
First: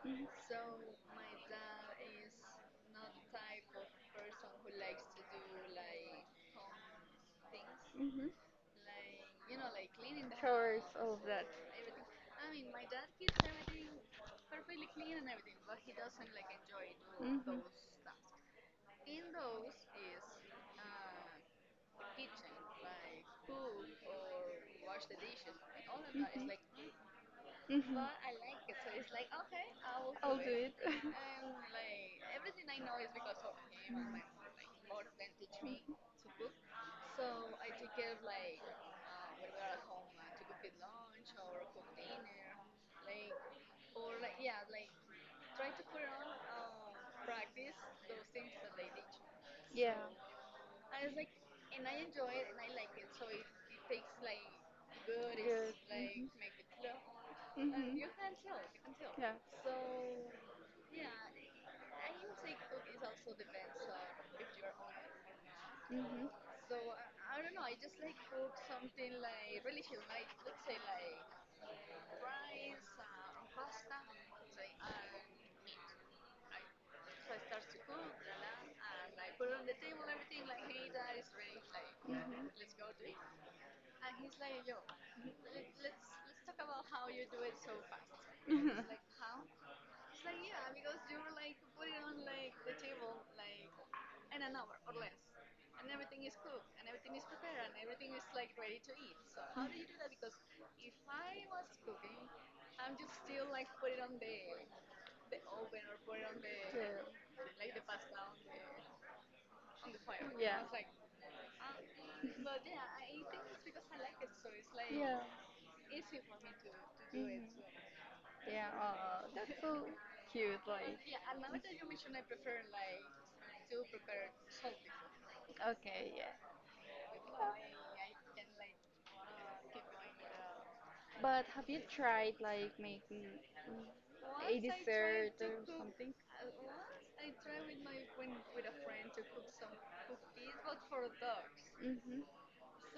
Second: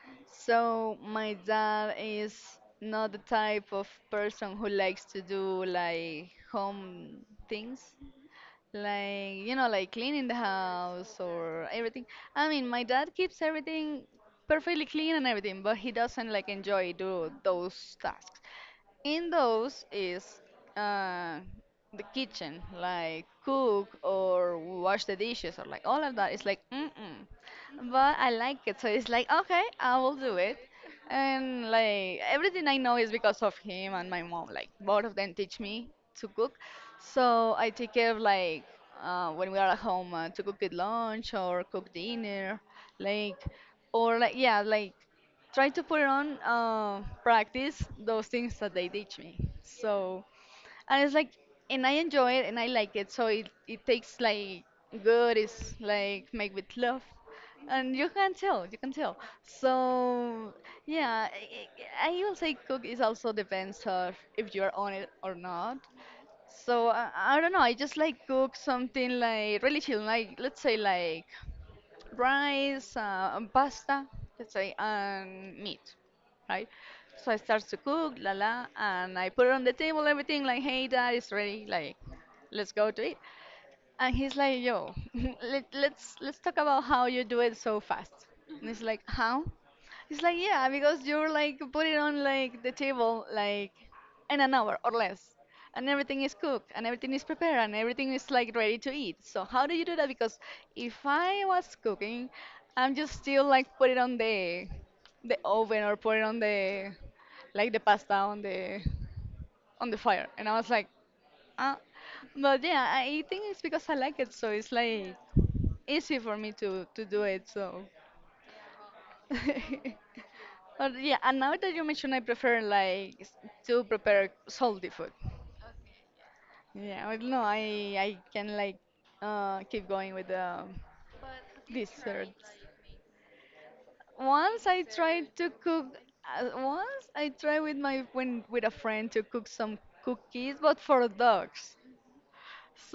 Speaker 1: Yeah. Mhm.
Speaker 2: So my dad is not the type of person who likes to do like home things.
Speaker 1: hmm
Speaker 2: Like, you know, like cleaning the
Speaker 1: Chores, all
Speaker 2: house
Speaker 1: of that.
Speaker 2: or everything. I mean, my dad keeps
Speaker 1: Hmm
Speaker 2: everything perfectly clean and everything, but he doesn't like enjoy do
Speaker 1: hmm
Speaker 2: those tasks. In those is uh, the kitchen, like cook or wash the dishes or like all of that. It's like, mm-mm,
Speaker 1: hmm
Speaker 2: but I like it. So it's like, okay, I will
Speaker 1: I'll
Speaker 2: do
Speaker 1: do
Speaker 2: it.
Speaker 1: it.
Speaker 2: And like everything I know is because of him and my mom. Like both of them teach me to cook. So I take care of like when we are at home to cook it lunch or cook dinner, like or
Speaker 1: Mhm.
Speaker 2: like yeah, like try
Speaker 1: Right
Speaker 2: to put on
Speaker 1: now, practice.
Speaker 2: practice those things that they teach me.
Speaker 1: Yeah.
Speaker 2: So and it's like
Speaker 1: and
Speaker 2: and I
Speaker 1: I
Speaker 2: enjoy it
Speaker 1: and
Speaker 2: and I
Speaker 1: I like
Speaker 2: like
Speaker 1: it.
Speaker 2: it. So it
Speaker 1: Takes
Speaker 2: takes
Speaker 1: like
Speaker 2: like
Speaker 1: good.
Speaker 2: good.
Speaker 1: Good.
Speaker 2: It's
Speaker 1: Like
Speaker 2: like
Speaker 1: mhm. Make
Speaker 2: make
Speaker 1: the
Speaker 2: with love
Speaker 1: clothes.
Speaker 2: and you
Speaker 1: Mhm.
Speaker 2: can tell, you can tell.
Speaker 1: Yeah. So
Speaker 2: So
Speaker 1: uh,
Speaker 2: yeah,
Speaker 1: I
Speaker 2: I will say
Speaker 1: would cook
Speaker 2: cook
Speaker 1: is
Speaker 2: is
Speaker 1: also
Speaker 2: also
Speaker 1: depends
Speaker 2: depends
Speaker 1: on
Speaker 2: on
Speaker 1: if
Speaker 2: if
Speaker 1: you're
Speaker 2: you're on it
Speaker 1: hungry.
Speaker 2: or not.
Speaker 1: Mhm. So
Speaker 2: So I don't know. I just
Speaker 1: I
Speaker 2: like
Speaker 1: cook
Speaker 2: cook
Speaker 1: something
Speaker 2: something like really chill, like let's say
Speaker 1: like
Speaker 2: like rice, and
Speaker 1: pasta,
Speaker 2: pasta, let's
Speaker 1: say
Speaker 2: say,
Speaker 1: and
Speaker 2: and
Speaker 1: meat.
Speaker 2: meat, right? So
Speaker 1: So
Speaker 2: I
Speaker 1: I
Speaker 2: start to
Speaker 1: cook
Speaker 2: cook, la
Speaker 1: granola
Speaker 2: la,
Speaker 1: and
Speaker 2: and
Speaker 1: I
Speaker 2: I put
Speaker 1: put
Speaker 2: it
Speaker 1: on
Speaker 2: on the
Speaker 1: the.
Speaker 2: table, everything like, hey, dad, it's ready, like, let's
Speaker 1: Mhm.
Speaker 2: go to it. And he's like,
Speaker 1: And
Speaker 2: yo, let's talk about how you do it so fast.
Speaker 1: mhm.
Speaker 2: And it's
Speaker 1: Yeah.
Speaker 2: like, how? It's like, yeah, because you're like put it on like the table like in an hour or less. And everything is cooked and everything is prepared and everything is like ready to eat. So how do you do that? Because if I was cooking, I'm just still like put it on the oven or put it on the like the pasta on the fire. And I was like, uh, but yeah, I think it's because I like it, so it's
Speaker 1: Yeah.
Speaker 2: like
Speaker 1: Yeah.
Speaker 2: easy for me to do
Speaker 1: Mhm.
Speaker 2: it. So,
Speaker 1: Yeah. Oh, that's so cute.
Speaker 2: but
Speaker 1: Like.
Speaker 2: yeah, and now that you mention, I prefer like to prepare salty food.
Speaker 1: Okay. Yeah.
Speaker 2: Yeah, I don't know. I can like keep going with the
Speaker 1: But have you
Speaker 2: dessert.
Speaker 1: tried like making a. Once I tried
Speaker 2: Once I
Speaker 1: dessert
Speaker 2: tried
Speaker 1: to or
Speaker 2: to
Speaker 1: cook,
Speaker 2: cook.
Speaker 1: something?
Speaker 2: Once I tried with
Speaker 1: I
Speaker 2: my
Speaker 1: went
Speaker 2: when
Speaker 1: with
Speaker 2: with a
Speaker 1: a,
Speaker 2: friend to cook
Speaker 1: some
Speaker 2: some
Speaker 1: cookies,
Speaker 2: cookies, but
Speaker 1: but.
Speaker 2: for dogs.
Speaker 1: Mm-hmm.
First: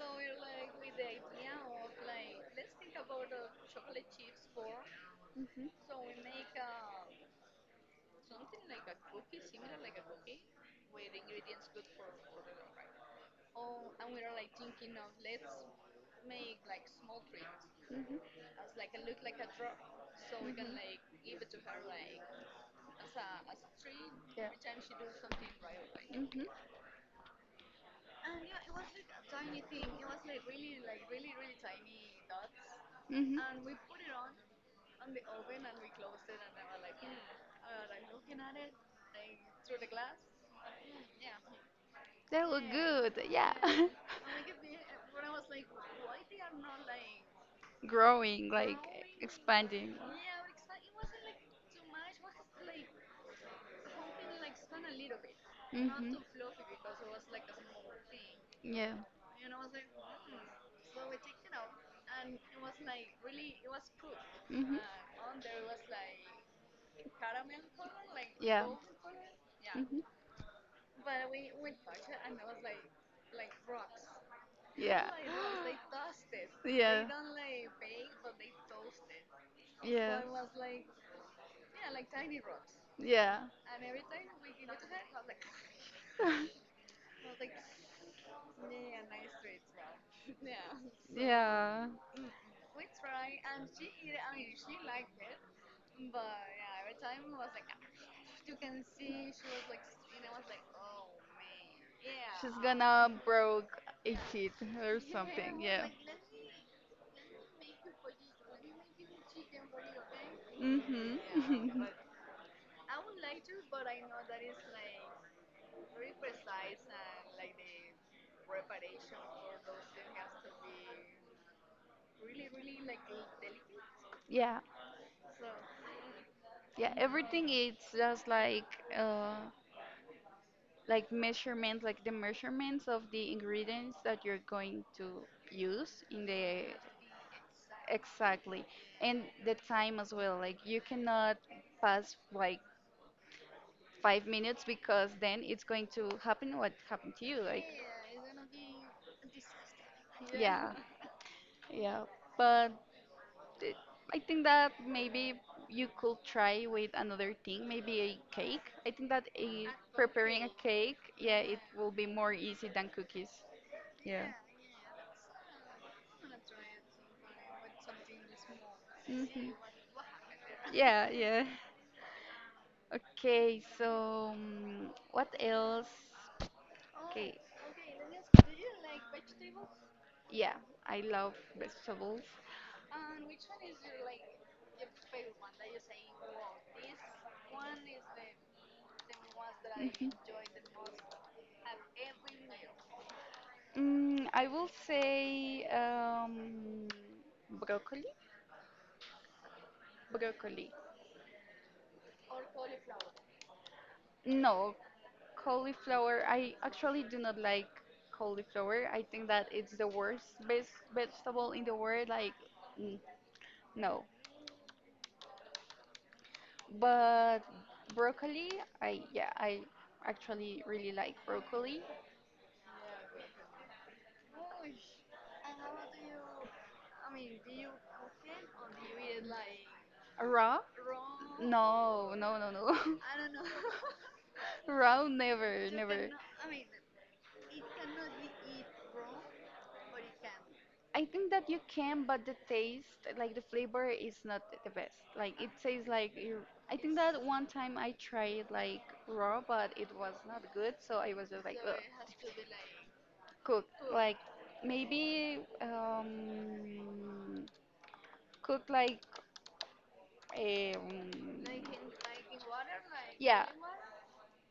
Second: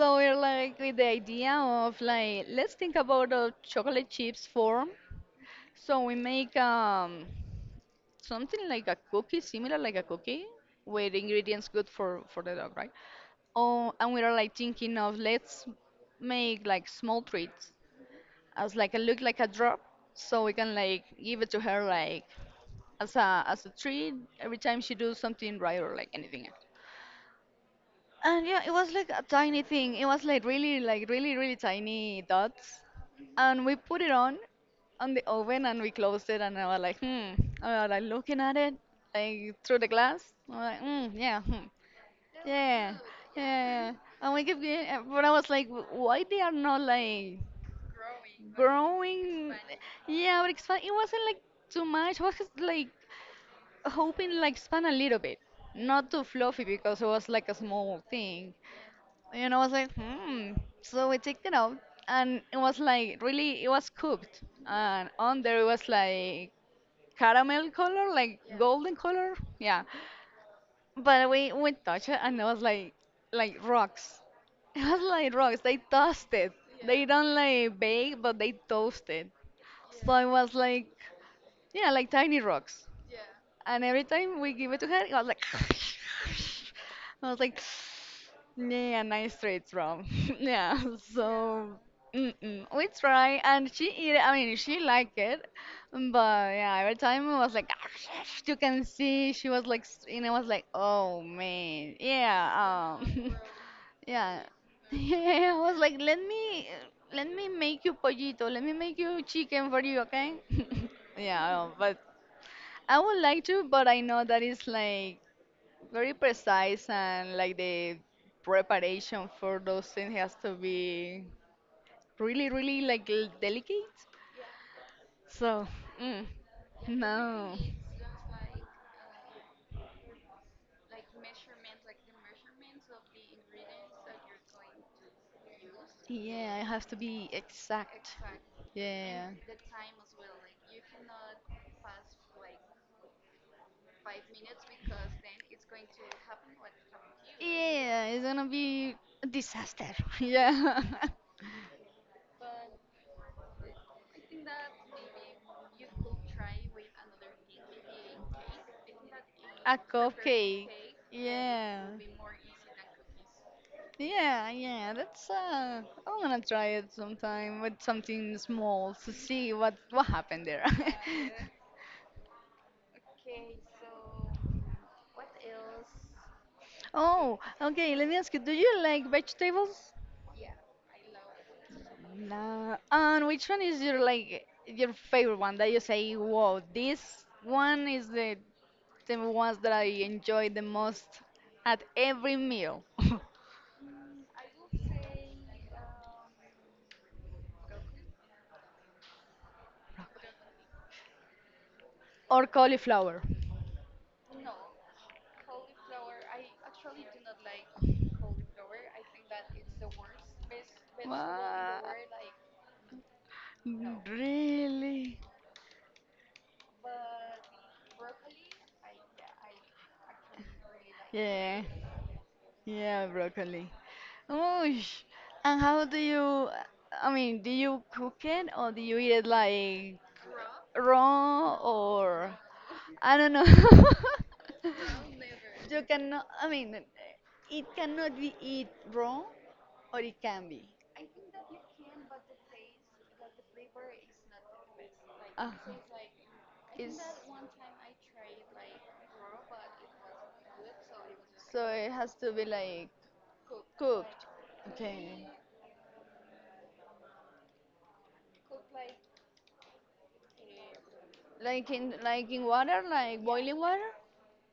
Speaker 1: So
Speaker 2: we're
Speaker 1: like
Speaker 2: like
Speaker 1: with
Speaker 2: with
Speaker 1: the
Speaker 2: the idea
Speaker 1: idea of
Speaker 2: of
Speaker 1: like
Speaker 2: like
Speaker 1: let's
Speaker 2: let's think about
Speaker 1: have
Speaker 2: a
Speaker 1: chocolate
Speaker 2: chocolate chips
Speaker 1: score,
Speaker 2: form.
Speaker 1: mm-hmm, so
Speaker 2: So we
Speaker 1: I make
Speaker 2: make
Speaker 1: something
Speaker 2: something
Speaker 1: like
Speaker 2: like
Speaker 1: a
Speaker 2: a
Speaker 1: cookie
Speaker 2: cookie, similar like a cookie, with ingredients good for
Speaker 1: for the
Speaker 2: the dog, right?
Speaker 1: day. Oh,
Speaker 2: Oh,
Speaker 1: and
Speaker 2: and
Speaker 1: we
Speaker 2: we're
Speaker 1: are like
Speaker 2: like thinking
Speaker 1: thinking of
Speaker 2: of
Speaker 1: let's
Speaker 2: let's
Speaker 1: make
Speaker 2: make
Speaker 1: like
Speaker 2: like small
Speaker 1: small treats.
Speaker 2: treats
Speaker 1: Mm-hmm. As
Speaker 2: as
Speaker 1: like
Speaker 2: like a
Speaker 1: a
Speaker 2: look
Speaker 1: look like
Speaker 2: like
Speaker 1: a
Speaker 2: a
Speaker 1: drop,
Speaker 2: drop,
Speaker 1: so
Speaker 2: so we
Speaker 1: we can,
Speaker 2: can
Speaker 1: mm-hmm, like
Speaker 2: like give
Speaker 1: give
Speaker 2: it
Speaker 1: it
Speaker 2: to
Speaker 1: to her
Speaker 2: her like
Speaker 1: like. Yeah. hmm
Speaker 2: as
Speaker 1: hmm
Speaker 2: a treat every time she does something right or like anything. And yeah, it was like a tiny thing. It was like really, really tiny dots. And we put it on the oven, and we closed it. And I was like, hmm. I was like looking at it, like through the glass. I was like, yeah, hmm,
Speaker 1: They look
Speaker 2: yeah,
Speaker 1: good. Yeah.
Speaker 2: yeah. And we kept getting, but I was like, why they are not like
Speaker 1: Growing, like
Speaker 2: growing?
Speaker 1: expanding.
Speaker 2: Yeah, but expand. It wasn't like too much. I was just like hoping like span a little bit, not
Speaker 1: Hmm
Speaker 2: too fluffy because it was like a small thing
Speaker 1: Yeah.
Speaker 2: and I was like, hmm. So we checked it out, and it was like really, it was cooked,
Speaker 1: hmm
Speaker 2: and on there it was like caramel color, like
Speaker 1: Yeah. hmm Yeah.
Speaker 2: golden color, yeah.
Speaker 1: Yeah.
Speaker 2: But we touched it, and it was like rocks. It was like rocks. They toasted. They don't like bake, but they toasted. So it was like yeah, like tiny rocks.
Speaker 1: Yeah. Yeah.
Speaker 2: And every time we give it to her, I was like, I was like, yeah, nice straight from. Yeah, so mm-mm. We try, and she eat. It. I mean, she liked it, but yeah, every time it was like, you can see she was like, and I was like, oh man,
Speaker 1: Yeah.
Speaker 2: yeah,
Speaker 1: Yeah, she's gonna
Speaker 2: um,
Speaker 1: broke a
Speaker 2: yeah,
Speaker 1: kid or yeah,
Speaker 2: yeah.
Speaker 1: something.
Speaker 2: I
Speaker 1: Well,
Speaker 2: was
Speaker 1: yeah,
Speaker 2: like, let me make you pollito, let me make you chicken for you, okay?
Speaker 1: yeah.
Speaker 2: Yeah,
Speaker 1: Mhm.
Speaker 2: but I would like to, but I know that it's like very precise and like the preparation for those things has to be really, really like delicate.
Speaker 1: Yeah. So,
Speaker 2: So, mm,
Speaker 1: yeah, everything
Speaker 2: no.
Speaker 1: is just uh like measurements, like the measurements of the ingredients that you're going to use in
Speaker 2: Yeah, it
Speaker 1: the.
Speaker 2: has to be exact.
Speaker 1: Exactly. And
Speaker 2: Yeah.
Speaker 1: the time as well, like you cannot pass like 5 minutes because then it's going to happen what happened to you. Like,
Speaker 2: Yeah, it's gonna be a disaster.
Speaker 1: yeah,
Speaker 2: Yeah.
Speaker 1: yeah, yeah. But it, I think that maybe you could try with another thing, maybe a cake. I think that a,
Speaker 2: A
Speaker 1: preparing a
Speaker 2: cupcake.
Speaker 1: cake, yeah, it
Speaker 2: Yeah.
Speaker 1: will be more easy than cookies. Yeah.
Speaker 2: Yeah, yeah, that's I'm gonna try it sometime with something small to
Speaker 1: hmm
Speaker 2: see what happened there.
Speaker 1: Yeah, yeah. Okay, so mm, what else?
Speaker 2: Oh,
Speaker 1: Okay,
Speaker 2: okay, let me ask you, do you like vegetables?
Speaker 1: yeah, I love vegetables.
Speaker 2: Nah. And which one is your like your favorite one that you say, "Wow, this one is the ones that I
Speaker 1: Mhm.
Speaker 2: enjoy the most at every meal,
Speaker 1: I will say broccoli. Broccoli.
Speaker 2: or cauliflower.
Speaker 1: No, cauliflower, I actually do not like cauliflower. I think that it's the worst best vegetable in the
Speaker 2: What?
Speaker 1: world. Like, mm, no.
Speaker 2: Really?
Speaker 1: But broccoli, I actually really like
Speaker 2: Yeah,
Speaker 1: broccoli.
Speaker 2: yeah, broccoli. Oosh. And how do you, I mean, do you cook it or do you eat it
Speaker 1: Like
Speaker 2: like
Speaker 1: raw?
Speaker 2: raw
Speaker 1: No,
Speaker 2: or
Speaker 1: no, no, no.
Speaker 2: I don't know.
Speaker 1: Raw, never,
Speaker 2: You
Speaker 1: never.
Speaker 2: cannot, I mean, it cannot be eat raw or it can be.
Speaker 1: I think that you can, but the taste, like the flavor, is not the best. Like
Speaker 2: Uh,
Speaker 1: it tastes like you. I think
Speaker 2: is
Speaker 1: that one time I tried like raw, but it was not good, so I was just like,
Speaker 2: so
Speaker 1: so ugh.
Speaker 2: it has to be
Speaker 1: Like
Speaker 2: like
Speaker 1: cooked. Like
Speaker 2: cooked. Okay.
Speaker 1: maybe cooked like um, like in like
Speaker 2: Like
Speaker 1: in
Speaker 2: in
Speaker 1: water,
Speaker 2: water, like boiling water,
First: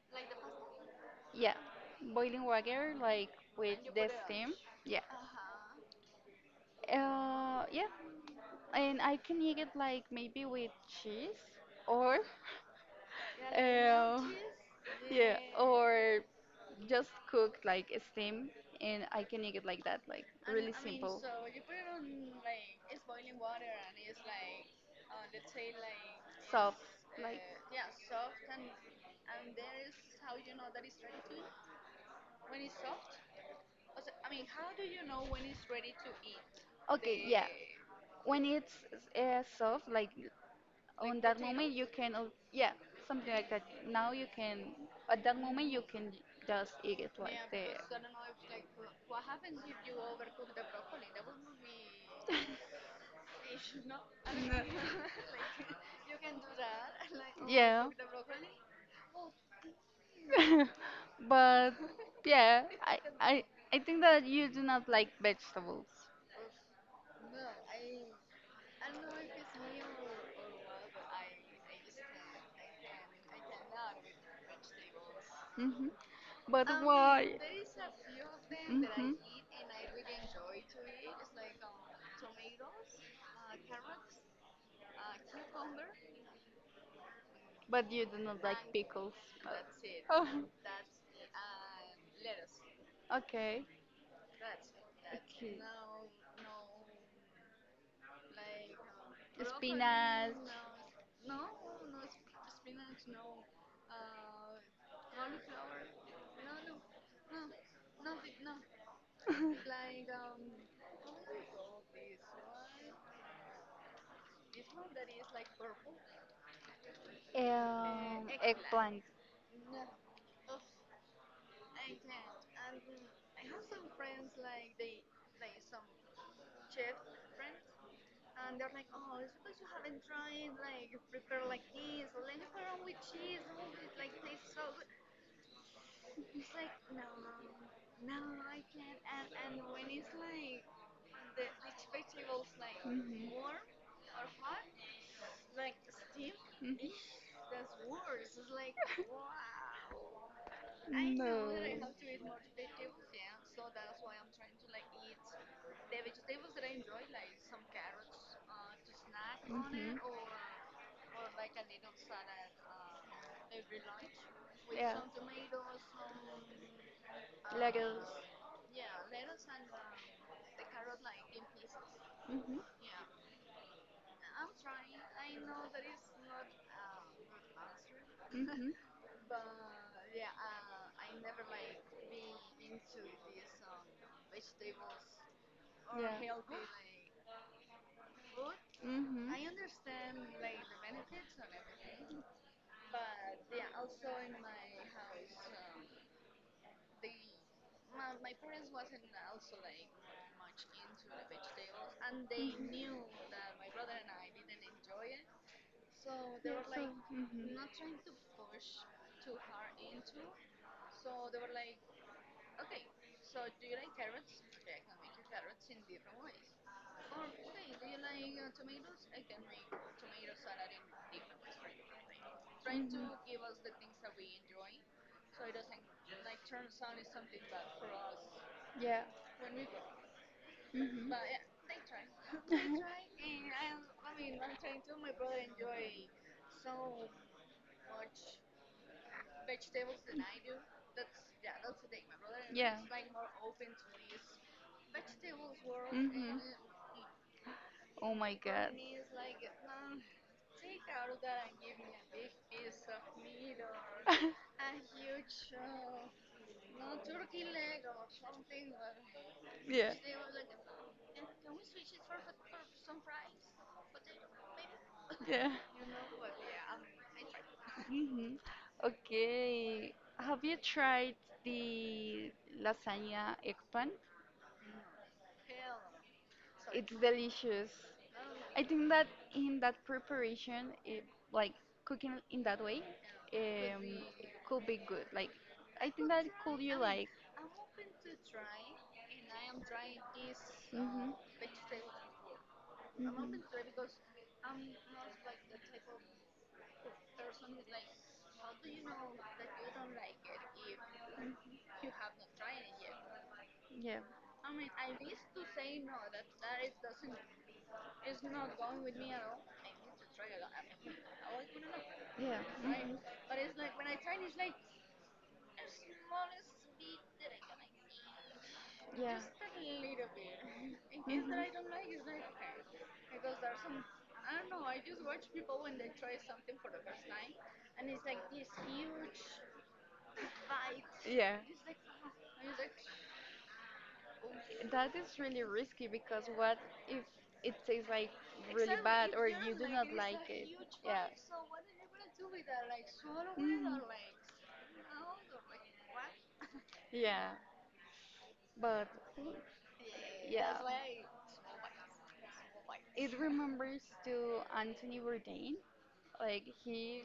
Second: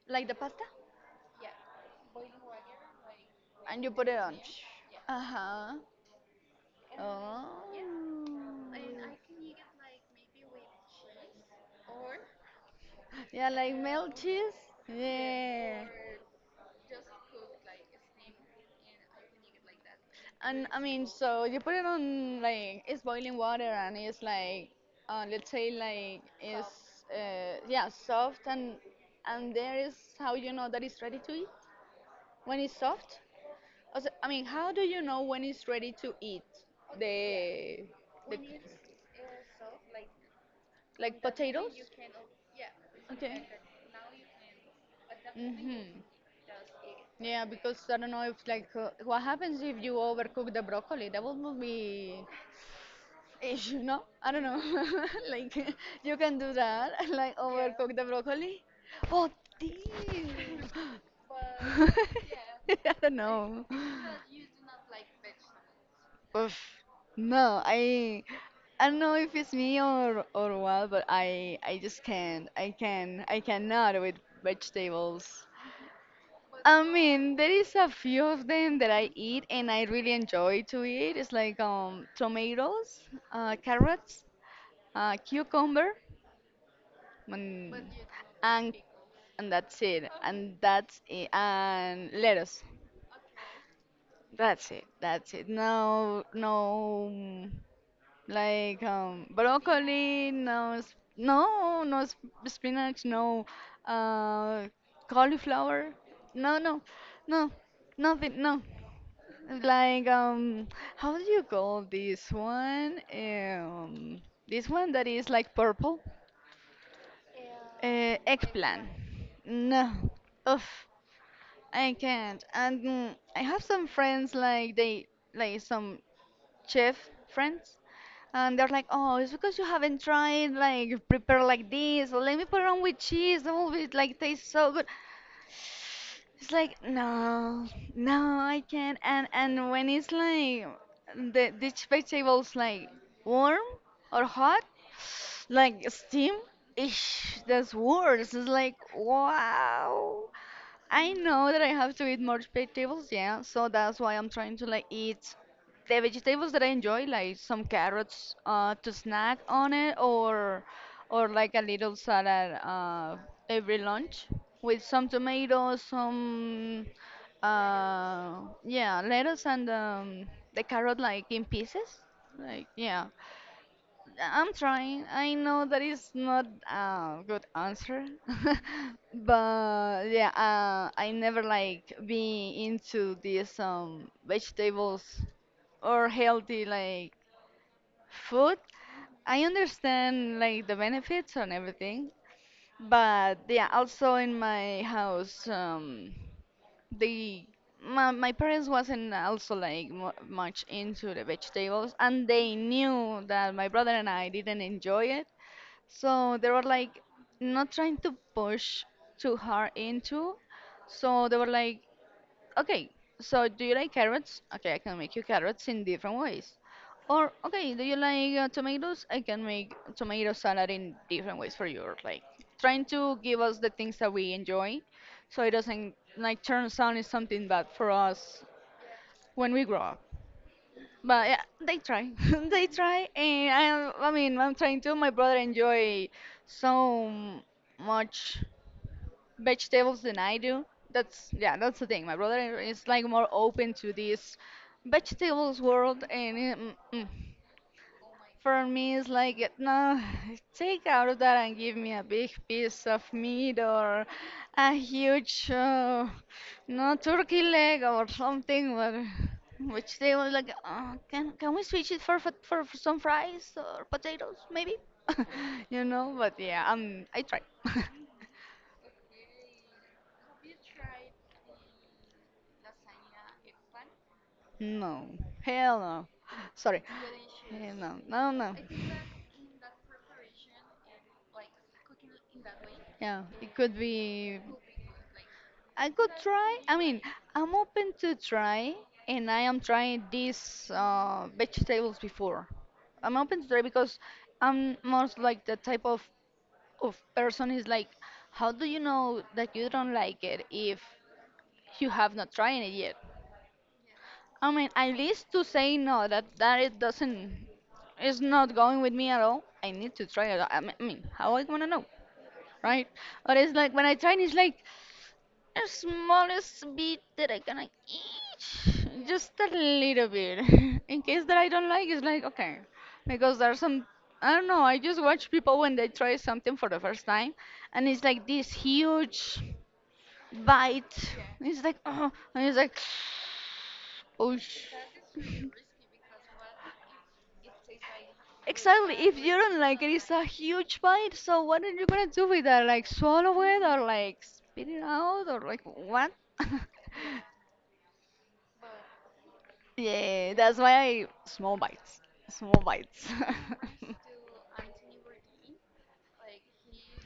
Speaker 2: like
Speaker 1: like
Speaker 2: the pasta?
Speaker 1: yeah, boiling water like with
Speaker 2: And you put
Speaker 1: the
Speaker 2: it on.
Speaker 1: steam. Yeah.
Speaker 2: Uh-huh.
Speaker 1: Uh-huh. Yeah,
Speaker 2: Oh.
Speaker 1: and I can eat it like maybe with cheese or
Speaker 2: Yeah, like melt
Speaker 1: uh,
Speaker 2: cheese.
Speaker 1: yeah,
Speaker 2: Yeah.
Speaker 1: or just cooked like steam, and I can eat it like that, like
Speaker 2: And
Speaker 1: really
Speaker 2: I mean,
Speaker 1: simple.
Speaker 2: so you put it on like it's boiling water and it's like let's say like
Speaker 1: Soft,
Speaker 2: it's
Speaker 1: like
Speaker 2: yeah soft and there is how you know that it's ready to eat when it's soft. Also, I mean, how do you know when it's ready to eat
Speaker 1: okay, yeah.
Speaker 2: the the
Speaker 1: When it's soft, like on
Speaker 2: like
Speaker 1: that moment
Speaker 2: potatoes?
Speaker 1: you can al- yeah something
Speaker 2: Okay.
Speaker 1: like that now you can at that moment you
Speaker 2: Mm-hmm.
Speaker 1: can just eat it like
Speaker 2: Yeah,
Speaker 1: there.
Speaker 2: because I don't know if like what happens if you overcook the broccoli. That would be if you know, I don't
Speaker 1: No.
Speaker 2: know. Like you can do that, like
Speaker 1: Yeah.
Speaker 2: overcook the broccoli. Oh damn!
Speaker 1: But yeah,
Speaker 2: I
Speaker 1: I,
Speaker 2: don't
Speaker 1: I
Speaker 2: know.
Speaker 1: I think that you do not like vegetables.
Speaker 2: Oof. No, I don't know if it's me or what, but I just can't. I cannot with vegetables.
Speaker 1: Hmm But
Speaker 2: I mean,
Speaker 1: why?
Speaker 2: there is a few of them that I
Speaker 1: Hmm
Speaker 2: eat and I really enjoy to eat. It's like tomatoes, carrots, cucumber. Mm.
Speaker 1: But you do not like
Speaker 2: And
Speaker 1: pickles.
Speaker 2: and that's it
Speaker 1: Oh,
Speaker 2: and that's it and lettuce.
Speaker 1: okay.
Speaker 2: That's it. That's it.
Speaker 1: Okay.
Speaker 2: No no mm, like broccoli
Speaker 1: Spinach.
Speaker 2: no spinach no uh cauliflower no no no nothing no like how do you call um this one that is like purple eggplant.
Speaker 1: Eggplant.
Speaker 2: No. Ugh. I can't. And mm, I have some friends like they like some chef friends and they're like, "Oh, it's because you haven't tried like prepare like this. Or let me put it on with cheese. Oh, it like tastes so good." It's like, "No. No, I can't." And when it's like these vegetables like
Speaker 1: Mhm.
Speaker 2: warm or hot, like steam,
Speaker 1: Mhm.
Speaker 2: ish, that's worse. It's like, "Wow." I know
Speaker 1: No.
Speaker 2: that I have to eat more vegetables, yeah, so that's why I'm trying to like eat the vegetables that I enjoy, like some carrots to snack on
Speaker 1: Mhm.
Speaker 2: it, or like a little salad every lunch with
Speaker 1: Yeah.
Speaker 2: some tomatoes, some
Speaker 1: Legos.
Speaker 2: yeah, lettuce and the carrot like in pieces,
Speaker 1: Mhm.
Speaker 2: like yeah. I'm trying. I know that is not a good answer,
Speaker 1: Mhm.
Speaker 2: but yeah, I never like be into these vegetables or
Speaker 1: Yeah.
Speaker 2: healthy like food. I understand like the benefits and everything, but yeah, also in my house, they my parents wasn't also like mu
Speaker 1: Mhm.
Speaker 2: much into the
Speaker 1: Language
Speaker 2: vegetables, and
Speaker 1: they,
Speaker 2: they
Speaker 1: they knew.
Speaker 2: knew that my brother and I didn't enjoy it
Speaker 1: So
Speaker 2: so
Speaker 1: they
Speaker 2: they
Speaker 1: yeah, were
Speaker 2: were
Speaker 1: so, like
Speaker 2: like
Speaker 1: mhm. Not
Speaker 2: not trying to push
Speaker 1: to
Speaker 2: too hard into.
Speaker 1: so
Speaker 2: So they were like,
Speaker 1: okay.
Speaker 2: okay,
Speaker 1: So
Speaker 2: so do you like carrots?
Speaker 1: to
Speaker 2: Okay, I can make you carrots in different ways. Or okay, do you like tomatoes? I can make tomato salad in
Speaker 1: make
Speaker 2: different ways
Speaker 1: difference
Speaker 2: for you. Or
Speaker 1: like,
Speaker 2: like trying
Speaker 1: trying to
Speaker 2: to give us the things that we enjoy, so it doesn't like
Speaker 1: like
Speaker 2: turn sound into something bad for us
Speaker 1: yeah.
Speaker 2: when
Speaker 1: When
Speaker 2: we grow up.
Speaker 1: mhm. But
Speaker 2: But yeah, they try. They try, and I mean, I'm trying to. My brother enjoy
Speaker 1: so
Speaker 2: so much
Speaker 1: vegetables
Speaker 2: vegetables than
Speaker 1: and I
Speaker 2: I do. That's yeah, that's the thing. My brother
Speaker 1: yeah.
Speaker 2: is
Speaker 1: Like
Speaker 2: like
Speaker 1: more
Speaker 2: more
Speaker 1: open
Speaker 2: open
Speaker 1: to
Speaker 2: to
Speaker 1: this
Speaker 2: this
Speaker 1: vegetables
Speaker 2: vegetables
Speaker 1: world.
Speaker 2: world,
Speaker 1: Mhm.
Speaker 2: and
Speaker 1: And
Speaker 2: mm, mm.
Speaker 1: oh my
Speaker 2: For
Speaker 1: god.
Speaker 2: me, it's like, no, take out of that and give me a big piece of meat or a huge, no, turkey leg or something. But
Speaker 1: Yeah.
Speaker 2: which they was like, can we switch it for some fries or potatoes, maybe?
Speaker 1: Yeah.
Speaker 2: You know, but yeah, I try.
Speaker 1: Mhm. Okay. Have you tried the lasagna egg pan?
Speaker 2: No, hell no. Sorry.
Speaker 1: It's delicious.
Speaker 2: Hell no, no, no.
Speaker 1: I think that in that preparation, it, like cooking in that way,
Speaker 2: Yeah, it could
Speaker 1: um,
Speaker 2: be.
Speaker 1: could be good. Like,
Speaker 2: I
Speaker 1: I think
Speaker 2: could
Speaker 1: that
Speaker 2: try.
Speaker 1: could you
Speaker 2: I mean,
Speaker 1: like,
Speaker 2: I'm open to try, and I am trying these
Speaker 1: mhm,
Speaker 2: vegetables before. I'm open to try
Speaker 1: mhm,
Speaker 2: because I'm most like the type of person is like, how do you know that you don't like it if you have not tried it yet?
Speaker 1: yeah, yeah,
Speaker 2: I mean, at least to say no, that it doesn't, it's not going with me at all. I need to try it. I mean, how I wanna know, right?
Speaker 1: mhm,
Speaker 2: Or it's like when I try and it's like the smallest bit that I gonna eat,
Speaker 1: yeah.
Speaker 2: just a little bit.
Speaker 1: In
Speaker 2: In
Speaker 1: case
Speaker 2: case that
Speaker 1: that I
Speaker 2: I don't
Speaker 1: don't know
Speaker 2: like, it's
Speaker 1: her,
Speaker 2: like okay, because
Speaker 1: I
Speaker 2: there's
Speaker 1: some
Speaker 2: some I don't
Speaker 1: I
Speaker 2: know. I just watch people when they
Speaker 1: they try
Speaker 2: try
Speaker 1: something
Speaker 2: something
Speaker 1: for
Speaker 2: for the
Speaker 1: the first
Speaker 2: first time,
Speaker 1: time,
Speaker 2: and
Speaker 1: and
Speaker 2: it's
Speaker 1: it's like
Speaker 2: like this
Speaker 1: this huge
Speaker 2: huge
Speaker 1: bite.
Speaker 2: bite.
Speaker 1: Yeah.
Speaker 2: It's like oh, and it's like oh. sh-
Speaker 1: That is really risky because what if it tastes like really exactly,
Speaker 2: Exactly.
Speaker 1: bad
Speaker 2: If
Speaker 1: if or
Speaker 2: you
Speaker 1: you
Speaker 2: don't like it,
Speaker 1: don't do like not it, it's like a
Speaker 2: it's a
Speaker 1: like it? Huge
Speaker 2: huge
Speaker 1: yeah,
Speaker 2: bite.
Speaker 1: bite. I
Speaker 2: So what are you gonna do with that? Like
Speaker 1: don't
Speaker 2: swallow
Speaker 1: really
Speaker 2: it
Speaker 1: Mhm.
Speaker 2: or
Speaker 1: Don't like
Speaker 2: like spit it out or like
Speaker 1: it. Oh,
Speaker 2: what?
Speaker 1: yeah. But
Speaker 2: Yeah,
Speaker 1: yeah.
Speaker 2: that's
Speaker 1: That's
Speaker 2: why
Speaker 1: why I
Speaker 2: I small
Speaker 1: small bites.
Speaker 2: bites. Small
Speaker 1: Small bites.
Speaker 2: bites.
Speaker 1: It remembers to Anthony Bourdain. Like he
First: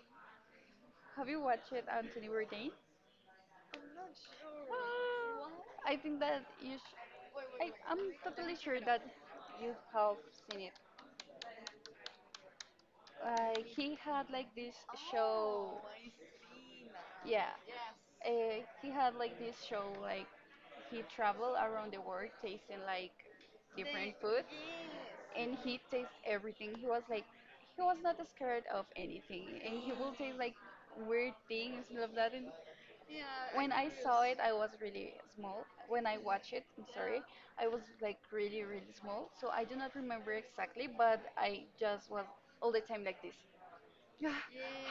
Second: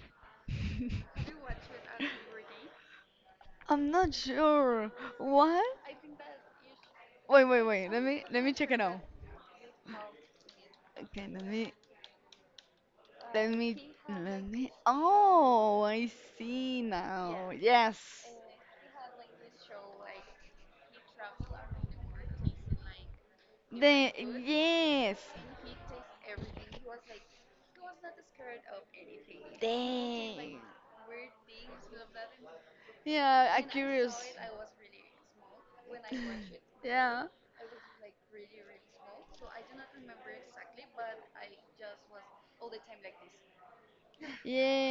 Speaker 1: have you watched Anthony Bourdain?
Speaker 2: I'm not sure.
Speaker 1: Well,
Speaker 2: What?
Speaker 1: I think that you
Speaker 2: Wait, wait,
Speaker 1: sh-
Speaker 2: wait.
Speaker 1: I'm
Speaker 2: Let me
Speaker 1: totally
Speaker 2: check it
Speaker 1: sure
Speaker 2: out.
Speaker 1: that you have seen it.
Speaker 2: Okay, let me let me
Speaker 1: He had
Speaker 2: let
Speaker 1: like
Speaker 2: me.
Speaker 1: this show.
Speaker 2: Oh, I see
Speaker 1: Yeah,
Speaker 2: now. Yes.
Speaker 1: he had like this show like he traveled around the world tasting like
Speaker 2: The
Speaker 1: different foods,
Speaker 2: yes.
Speaker 1: and he tastes everything. He was like he was not scared of anything,
Speaker 2: Like
Speaker 1: and he will taste like
Speaker 2: Dang.
Speaker 1: weird things and all of that. And yeah,
Speaker 2: Yeah,
Speaker 1: I
Speaker 2: I when
Speaker 1: when I curious.
Speaker 2: curious.
Speaker 1: Saw curious. It, I was really small. When I watched it, I'm sorry,
Speaker 2: Yeah.
Speaker 1: yeah. I was like really, really small. So I do not remember exactly, but I just was all the time like this. Yeah,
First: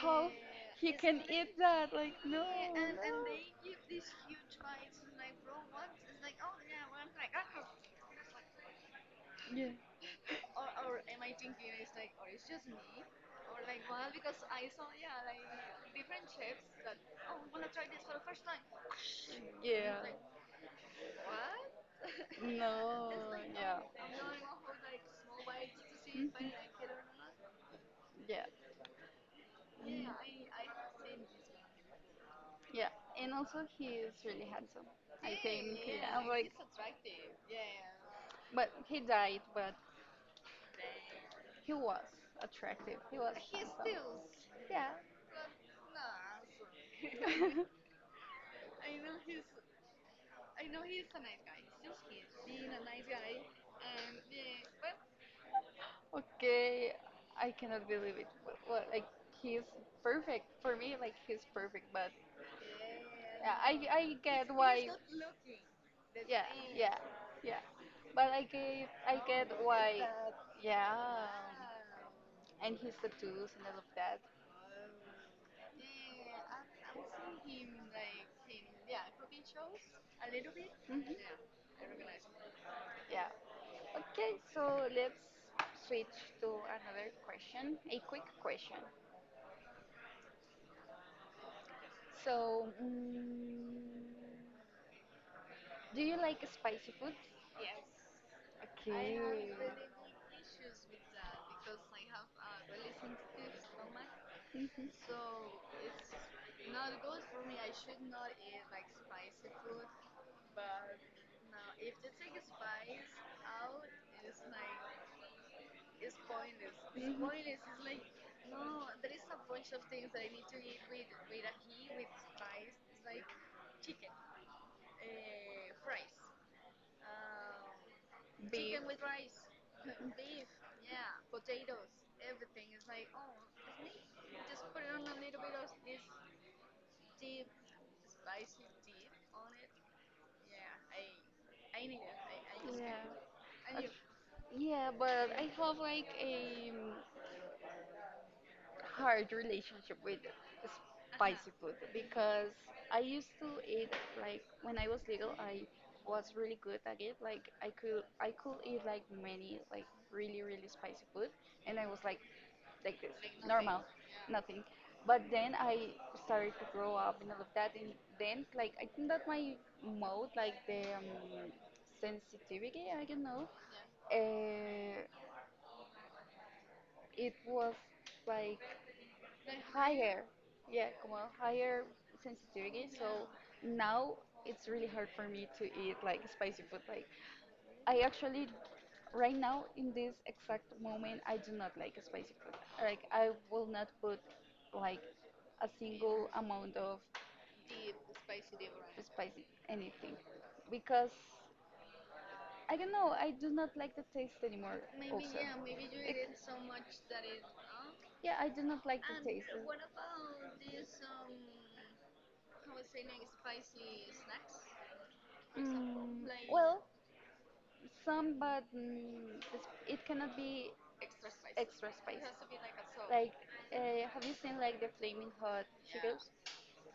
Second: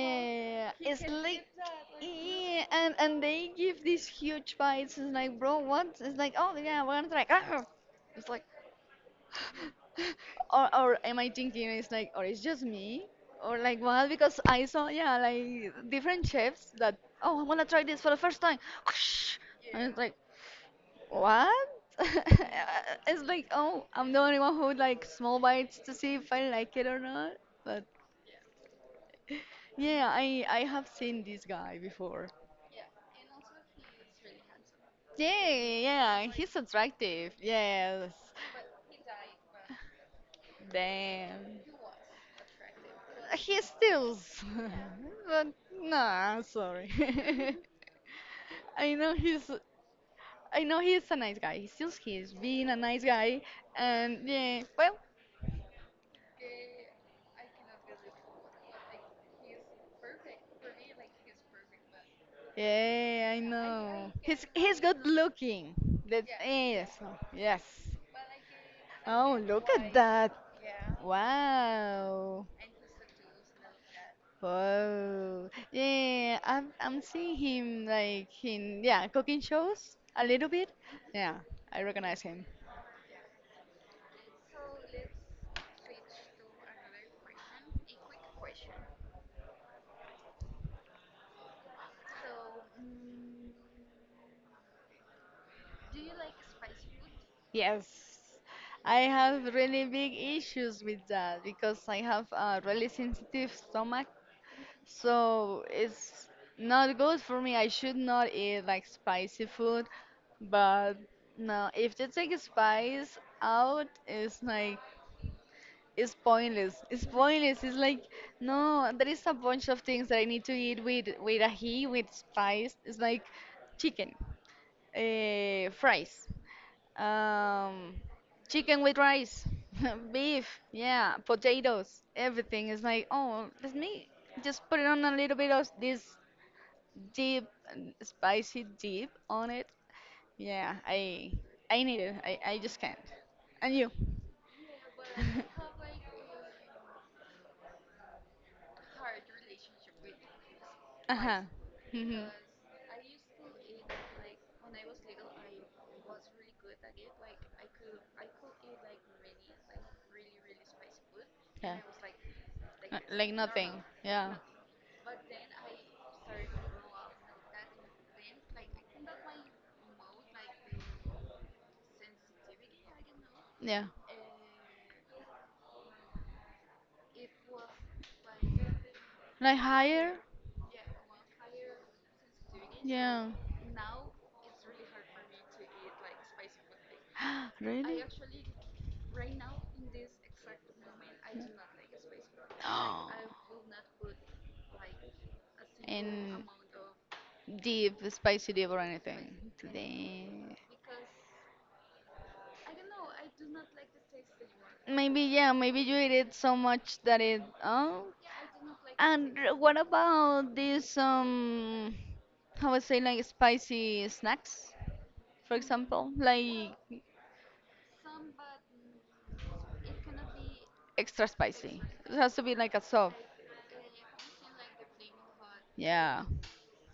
Speaker 1: how yeah, he it's
Speaker 2: It's
Speaker 1: can eat
Speaker 2: like
Speaker 1: crazy. That? Like, no,
Speaker 2: yeah,
Speaker 1: yeah, and
Speaker 2: and
Speaker 1: no.
Speaker 2: they
Speaker 1: They
Speaker 2: give
Speaker 1: is
Speaker 2: these huge
Speaker 1: huge.
Speaker 2: bites. It's like, bro, what? It's like,
Speaker 1: Like, oh
Speaker 2: oh yeah,
Speaker 1: yeah,
Speaker 2: we're
Speaker 1: what
Speaker 2: gonna
Speaker 1: the
Speaker 2: try.
Speaker 1: heck?
Speaker 2: Ah! It's like,
Speaker 1: Like, yeah. or
Speaker 2: or
Speaker 1: or
Speaker 2: or am
Speaker 1: am
Speaker 2: I
Speaker 1: I
Speaker 2: thinking
Speaker 1: thinking it's
Speaker 2: it's like,
Speaker 1: like
Speaker 2: or
Speaker 1: oh,
Speaker 2: it's
Speaker 1: just
Speaker 2: just
Speaker 1: me,
Speaker 2: me, or
Speaker 1: or
Speaker 2: like
Speaker 1: like well
Speaker 2: what?
Speaker 1: because
Speaker 2: Because I
Speaker 1: I saw
Speaker 2: saw yeah,
Speaker 1: like
Speaker 2: like different
Speaker 1: different chefs
Speaker 2: chefs
Speaker 1: that
Speaker 2: that, oh,
Speaker 1: oh
Speaker 2: I
Speaker 1: I'm
Speaker 2: wanna
Speaker 1: gonna
Speaker 2: try
Speaker 1: try
Speaker 2: this
Speaker 1: that,
Speaker 2: for the first time.
Speaker 1: and
Speaker 2: And
Speaker 1: yeah.
Speaker 2: it's like,
Speaker 1: It's like
Speaker 2: What?
Speaker 1: no,
Speaker 2: It's like,
Speaker 1: yeah.
Speaker 2: oh, I'm the only one who would like small bites to see
Speaker 1: Mhm.
Speaker 2: if I like it or not. But
Speaker 1: Yeah.
Speaker 2: yeah, I have seen this guy before.
Speaker 1: Yeah, and also he is really handsome. I
Speaker 2: Yeah,
Speaker 1: think, yeah,
Speaker 2: yeah,
Speaker 1: like,
Speaker 2: he's attractive. Yes.
Speaker 1: but he died, but
Speaker 2: Damn.
Speaker 1: he was attractive. He was
Speaker 2: He
Speaker 1: handsome.
Speaker 2: steals. But nah, sorry. I know he's
Speaker 1: Yeah.
Speaker 2: I know he's a nice guy. He steals. He's being a nice guy, and yeah, well,
Speaker 1: Okay, I cannot believe it. Wh- what, like he's perfect for me. Like he's perfect, but
Speaker 2: yeah, I
Speaker 1: yeah, I
Speaker 2: know. He's
Speaker 1: get
Speaker 2: he's
Speaker 1: why.
Speaker 2: good looking. That
Speaker 1: Yeah,
Speaker 2: is,
Speaker 1: yeah, yeah.
Speaker 2: yes.
Speaker 1: But I get I
Speaker 2: Oh,
Speaker 1: get
Speaker 2: look at
Speaker 1: why.
Speaker 2: that.
Speaker 1: Yeah,
Speaker 2: Wow.
Speaker 1: and his tattoos and all of that.
Speaker 2: Wow. Yeah, I'm seeing him like in yeah, cooking shows a little bit.
Speaker 1: Mhm.
Speaker 2: Yeah, I recognize him.
Speaker 1: Yeah. Okay, so let's switch to another question, a quick question. So, mm, do you like spicy food? Yes,
Speaker 2: Yes.
Speaker 1: I
Speaker 2: I
Speaker 1: okay. Have Okay.
Speaker 2: have
Speaker 1: really
Speaker 2: really
Speaker 1: big
Speaker 2: big
Speaker 1: issues
Speaker 2: issues
Speaker 1: with
Speaker 2: with
Speaker 1: that
Speaker 2: that
Speaker 1: because
Speaker 2: because I
Speaker 1: I have
Speaker 2: have
Speaker 1: a
Speaker 2: a really
Speaker 1: really
Speaker 2: sensitive
Speaker 1: sensitive
Speaker 2: stomach.
Speaker 1: stomach. Mhm. So
Speaker 2: So
Speaker 1: it's
Speaker 2: it's
Speaker 1: not
Speaker 2: not
Speaker 1: good
Speaker 2: good
Speaker 1: for
Speaker 2: for me.
Speaker 1: me. I
Speaker 2: I should
Speaker 1: should not
Speaker 2: not
Speaker 1: eat
Speaker 2: eat
Speaker 1: like
Speaker 2: like spicy
Speaker 1: spicy food.
Speaker 2: food, but
Speaker 1: But no,
Speaker 2: no,
Speaker 1: if
Speaker 2: if they
Speaker 1: you
Speaker 2: take
Speaker 1: take spice
Speaker 2: spice
Speaker 1: out,
Speaker 2: out,
Speaker 1: it's
Speaker 2: it's like
Speaker 1: like
Speaker 2: it's
Speaker 1: it's
Speaker 2: pointless.
Speaker 1: pointless.
Speaker 2: It's
Speaker 1: It's mhm. Pointless.
Speaker 2: pointless. It's
Speaker 1: It's
Speaker 2: like
Speaker 1: like no,
Speaker 2: no, there
Speaker 1: there is
Speaker 2: is a
Speaker 1: a
Speaker 2: bunch
Speaker 1: bunch of
Speaker 2: of things
Speaker 1: things
Speaker 2: that
Speaker 1: that
Speaker 2: I
Speaker 1: I
Speaker 2: need
Speaker 1: need
Speaker 2: to
Speaker 1: to eat
Speaker 2: eat with
Speaker 1: with
Speaker 2: with
Speaker 1: a
Speaker 2: ahi,
Speaker 1: he
Speaker 2: with
Speaker 1: with
Speaker 2: spice.
Speaker 1: spice.
Speaker 2: It's
Speaker 1: It's
Speaker 2: like
Speaker 1: like chicken,
Speaker 2: chicken, fries,
Speaker 1: fries, um,
Speaker 2: um,
Speaker 1: beef.
Speaker 2: chicken
Speaker 1: Chicken
Speaker 2: with
Speaker 1: with rice,
Speaker 2: rice, beef,
Speaker 1: beef, yeah,
Speaker 2: yeah,
Speaker 1: potatoes,
Speaker 2: potatoes,
Speaker 1: everything.
Speaker 2: everything. It's
Speaker 1: It's
Speaker 2: like
Speaker 1: like oh,
Speaker 2: oh, let me just
Speaker 1: just
Speaker 2: put
Speaker 1: put
Speaker 2: it
Speaker 1: on
Speaker 2: on a
Speaker 1: a
Speaker 2: little
Speaker 1: little
Speaker 2: bit
Speaker 1: bit of
Speaker 2: of
Speaker 1: this
Speaker 2: this deep,
Speaker 1: deep
Speaker 2: and
Speaker 1: spicy
Speaker 2: spicy dip
Speaker 1: dip
Speaker 2: on
Speaker 1: on
Speaker 2: it.
Speaker 1: it,
Speaker 2: Yeah,
Speaker 1: yeah, I
Speaker 2: I
Speaker 1: I
Speaker 2: I
Speaker 1: knew.
Speaker 2: need it.
Speaker 1: I,
Speaker 2: I,
Speaker 1: I
Speaker 2: I
Speaker 1: just
Speaker 2: just can't.
Speaker 1: yeah. Knew. I
Speaker 2: And
Speaker 1: Knew.
Speaker 2: you?
Speaker 1: Yeah, but I have like a hard relationship with uh-huh.
Speaker 2: Uh-huh.
Speaker 1: Spicy food
Speaker 2: Hmm.
Speaker 1: because I used to eat like when I was little I was really good at it. Like I could eat like many like really really spicy food and
Speaker 2: Yeah.
Speaker 1: I was like this,
Speaker 2: Like nothing.
Speaker 1: normal,
Speaker 2: Yeah.
Speaker 1: nothing. But then I started to grow up and all of that, and then like I think that my mode, like the sensitivity, I don't know,
Speaker 2: Yeah.
Speaker 1: uh, it was like
Speaker 2: Like higher?
Speaker 1: higher, yeah, come on, higher sensitivity. So
Speaker 2: Yeah.
Speaker 1: now it's really hard for me to eat like spicy food, like I
Speaker 2: Really?
Speaker 1: actually, right now, in this exact moment, I do not like spicy food. Like,
Speaker 2: Oh.
Speaker 1: I will not put like a single
Speaker 2: And
Speaker 1: amount of deep,
Speaker 2: deep, spicy
Speaker 1: spicy
Speaker 2: deep
Speaker 1: deep,
Speaker 2: or
Speaker 1: right?
Speaker 2: anything.
Speaker 1: Spicy anything
Speaker 2: Damn.
Speaker 1: because I don't know. I do not like the taste anymore. Maybe,
Speaker 2: Maybe
Speaker 1: also,
Speaker 2: yeah,
Speaker 1: yeah,
Speaker 2: maybe
Speaker 1: maybe
Speaker 2: you
Speaker 1: you ex-
Speaker 2: eat
Speaker 1: eat
Speaker 2: it
Speaker 1: ex- it so
Speaker 2: so
Speaker 1: much
Speaker 2: much that
Speaker 1: that it,
Speaker 2: it oh.
Speaker 1: yeah, I do not like the and
Speaker 2: And
Speaker 1: taste.
Speaker 2: r-
Speaker 1: What
Speaker 2: what about
Speaker 1: about
Speaker 2: these
Speaker 1: these, how
Speaker 2: how I
Speaker 1: I
Speaker 2: say
Speaker 1: say, like
Speaker 2: like spicy
Speaker 1: spicy snacks,
Speaker 2: snacks, for
Speaker 1: for example?
Speaker 2: example,
Speaker 1: Mm, like,
Speaker 2: like
Speaker 1: well, some, but mm, it's, it cannot be
Speaker 2: extra spicy.
Speaker 1: extra
Speaker 2: It
Speaker 1: spice.
Speaker 2: has to be like a soft.
Speaker 1: Like, have you seen like the flaming hot
Speaker 2: Yeah,
Speaker 1: Cheetos?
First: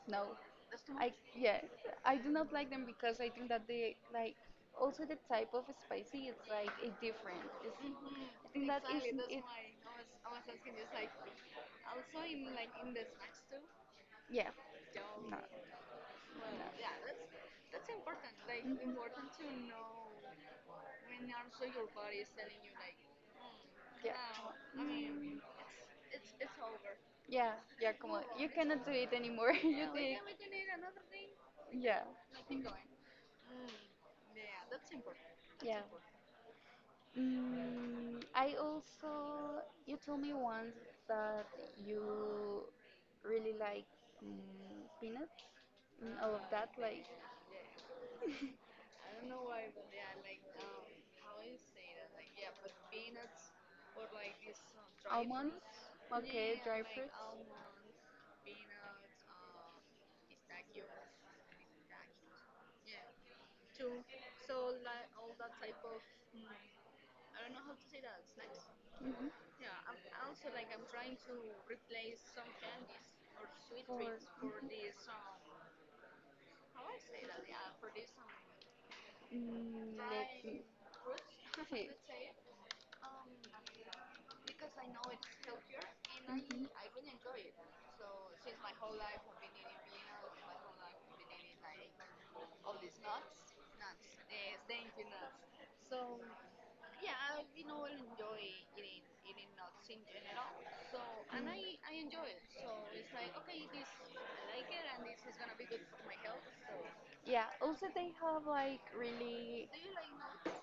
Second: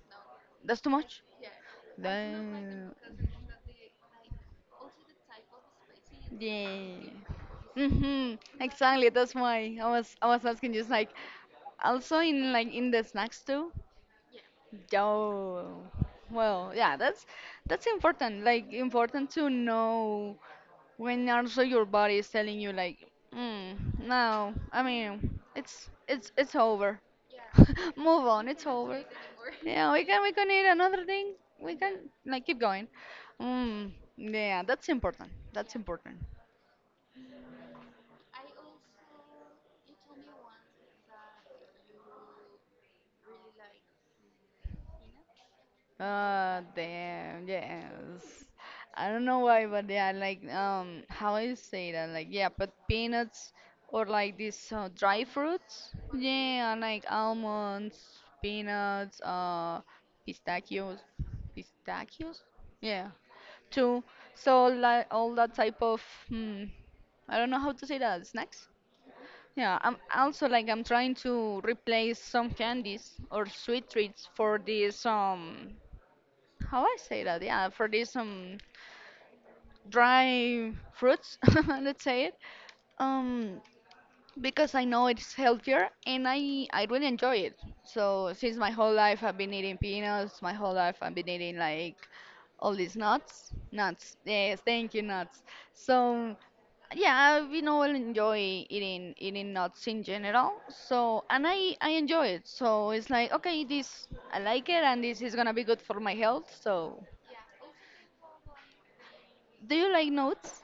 Speaker 1: No,
Speaker 2: that's too
Speaker 1: I
Speaker 2: much.
Speaker 1: yeah, I do not like them
Speaker 2: Damn.
Speaker 1: because I think that they like also the type of spicy. It's like a
Speaker 2: Yeah.
Speaker 1: different. It's,
Speaker 2: Mm-hmm.
Speaker 1: I think that is
Speaker 2: Exactly. That's
Speaker 1: it.
Speaker 2: why I was asking just like also in like in the snacks too.
Speaker 1: Yeah, no, no,
Speaker 2: Yo. Well, yeah, that's important. Like important to know when also your body is telling you like, mm, no, I
Speaker 1: mhm, yeah.
Speaker 2: mean it's over.
Speaker 1: Yeah, yeah, come on.
Speaker 2: Move on,
Speaker 1: You
Speaker 2: it's
Speaker 1: cannot do
Speaker 2: over.
Speaker 1: it anymore. You
Speaker 2: Yeah, we
Speaker 1: did,
Speaker 2: can we can eat another thing. We can
Speaker 1: yeah,
Speaker 2: like keep going. Mm, yeah, that's important. That's
Speaker 1: yeah.
Speaker 2: important.
Speaker 1: Mm, I also, you told me once that you really like peanuts and all of that, like
Speaker 2: Damn, yes. I don't know why, but yeah, like, how I say that? Like, yeah, but peanuts or like these dry
Speaker 1: almonds.
Speaker 2: fruits,
Speaker 1: Okay,
Speaker 2: yeah,
Speaker 1: dry
Speaker 2: like
Speaker 1: fruits.
Speaker 2: almonds, peanuts, pistachios, pistachios, yeah, too. So, like, all that type of, hmm, I don't know how to say that, snacks?
Speaker 1: Mhm.
Speaker 2: Yeah, I'm also like I'm trying to replace some candies or sweet
Speaker 1: For
Speaker 2: treats for
Speaker 1: mm,
Speaker 2: this how I say that? Yeah, for these
Speaker 1: let me
Speaker 2: dry fruits, let's say it. Um, because I know it's healthier and I really enjoy it. So since my whole life I've been eating peanuts, my whole life I've been eating like all these nuts. Yes,
Speaker 1: think.
Speaker 2: thank you, nuts.
Speaker 1: Mhm.
Speaker 2: So
Speaker 1: Yeah, I
Speaker 2: yeah, we
Speaker 1: you
Speaker 2: know
Speaker 1: know
Speaker 2: I
Speaker 1: enjoy
Speaker 2: enjoy
Speaker 1: eating
Speaker 2: eating
Speaker 1: eating
Speaker 2: eating
Speaker 1: nuts
Speaker 2: nuts
Speaker 1: in
Speaker 2: in
Speaker 1: general.
Speaker 2: general.
Speaker 1: So
Speaker 2: So and
Speaker 1: and I
Speaker 2: I
Speaker 1: I enjoy
Speaker 2: enjoy it.
Speaker 1: it. So
Speaker 2: So it's
Speaker 1: it's
Speaker 2: like
Speaker 1: like
Speaker 2: okay,
Speaker 1: okay, this
Speaker 2: this I
Speaker 1: I
Speaker 2: like
Speaker 1: like
Speaker 2: it
Speaker 1: it,
Speaker 2: and
Speaker 1: and this
Speaker 2: this is
Speaker 1: is
Speaker 2: gonna
Speaker 1: gonna
Speaker 2: be
Speaker 1: be
Speaker 2: good
Speaker 1: good
Speaker 2: for
Speaker 1: for
Speaker 2: my
Speaker 1: my health.
Speaker 2: health.
Speaker 1: So
Speaker 2: So
Speaker 1: yeah, also they have like really
Speaker 2: do
Speaker 1: do
Speaker 2: you
Speaker 1: you like
Speaker 2: like
Speaker 1: nuts?
Speaker 2: notes?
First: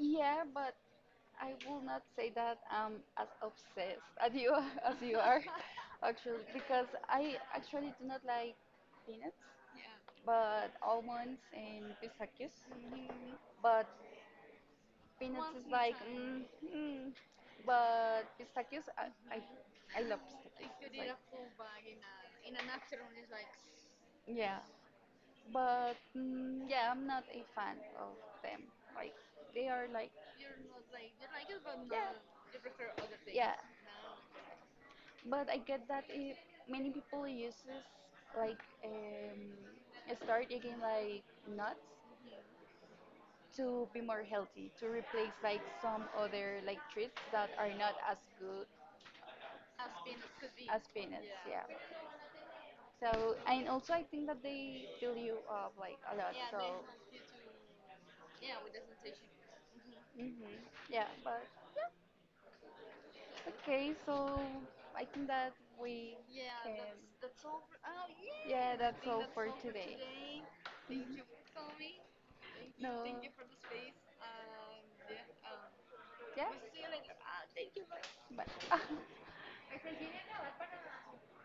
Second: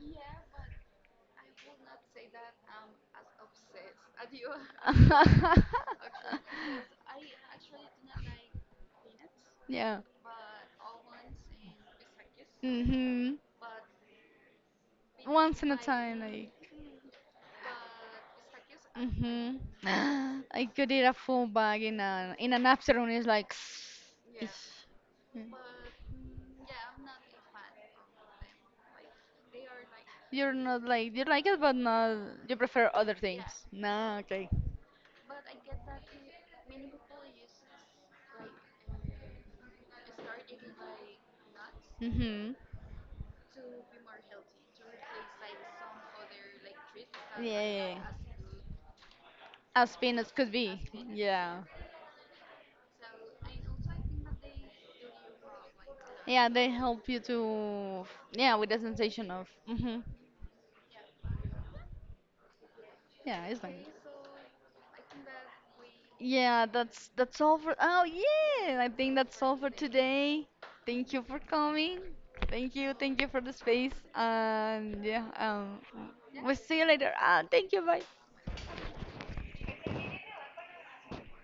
Speaker 1: Yeah, but I will not say that I'm as obsessed as you are, as you are actually because I actually do not like peanuts, yeah.
Speaker 2: Yeah.
Speaker 1: But almonds and pistachios. Mhm.
Speaker 2: Mhm.
Speaker 1: But peanuts
Speaker 2: Once
Speaker 1: is
Speaker 2: in a
Speaker 1: like,
Speaker 2: time,
Speaker 1: mm,
Speaker 2: like.
Speaker 1: mm. But pistachios, I,
Speaker 2: Mhm.
Speaker 1: I love
Speaker 2: I could
Speaker 1: pistachios.
Speaker 2: eat a
Speaker 1: Like,
Speaker 2: full bag in an afternoon. It's like. Ish.
Speaker 1: yeah,
Speaker 2: Mm.
Speaker 1: but mm, yeah, I'm not a fan of them. Like, they are like,
Speaker 2: You're not like you like it, but not you
Speaker 1: yeah,
Speaker 2: prefer other things.
Speaker 1: yeah.
Speaker 2: No, okay.
Speaker 1: But I get that it, many people uses like start again like nuts
Speaker 2: Mm-hmm.
Speaker 1: to be more healthy to replace like some other like treats that are not
Speaker 2: Yeah.
Speaker 1: as good as
Speaker 2: As peanuts could as
Speaker 1: peanuts,
Speaker 2: be.
Speaker 1: yeah.
Speaker 2: Peanuts. Yeah.
Speaker 1: Yeah. So and also I think that they fill you up like a lot.
Speaker 2: Yeah,
Speaker 1: Yeah,
Speaker 2: they help you to. Yeah,
Speaker 1: so
Speaker 2: with the sensation of. Mm-hmm.
Speaker 1: yeah. hmm Yeah, but
Speaker 2: Yeah, it's
Speaker 1: okay. So I think that we yeah,
Speaker 2: yeah, that's
Speaker 1: can.
Speaker 2: that's all for oh
Speaker 1: Yeah,
Speaker 2: yeah, I
Speaker 1: that's
Speaker 2: think
Speaker 1: all
Speaker 2: that's
Speaker 1: for
Speaker 2: all for
Speaker 1: today.
Speaker 2: today. Thank you for coming.
Speaker 1: No.
Speaker 2: Thank
Speaker 1: Thank
Speaker 2: you
Speaker 1: you.
Speaker 2: for
Speaker 1: For-
Speaker 2: the space. And yeah,
Speaker 1: yeah.
Speaker 2: we'll see
Speaker 1: Yeah.
Speaker 2: you later. Ah, thank you, bye.
Speaker 1: Pues, bye.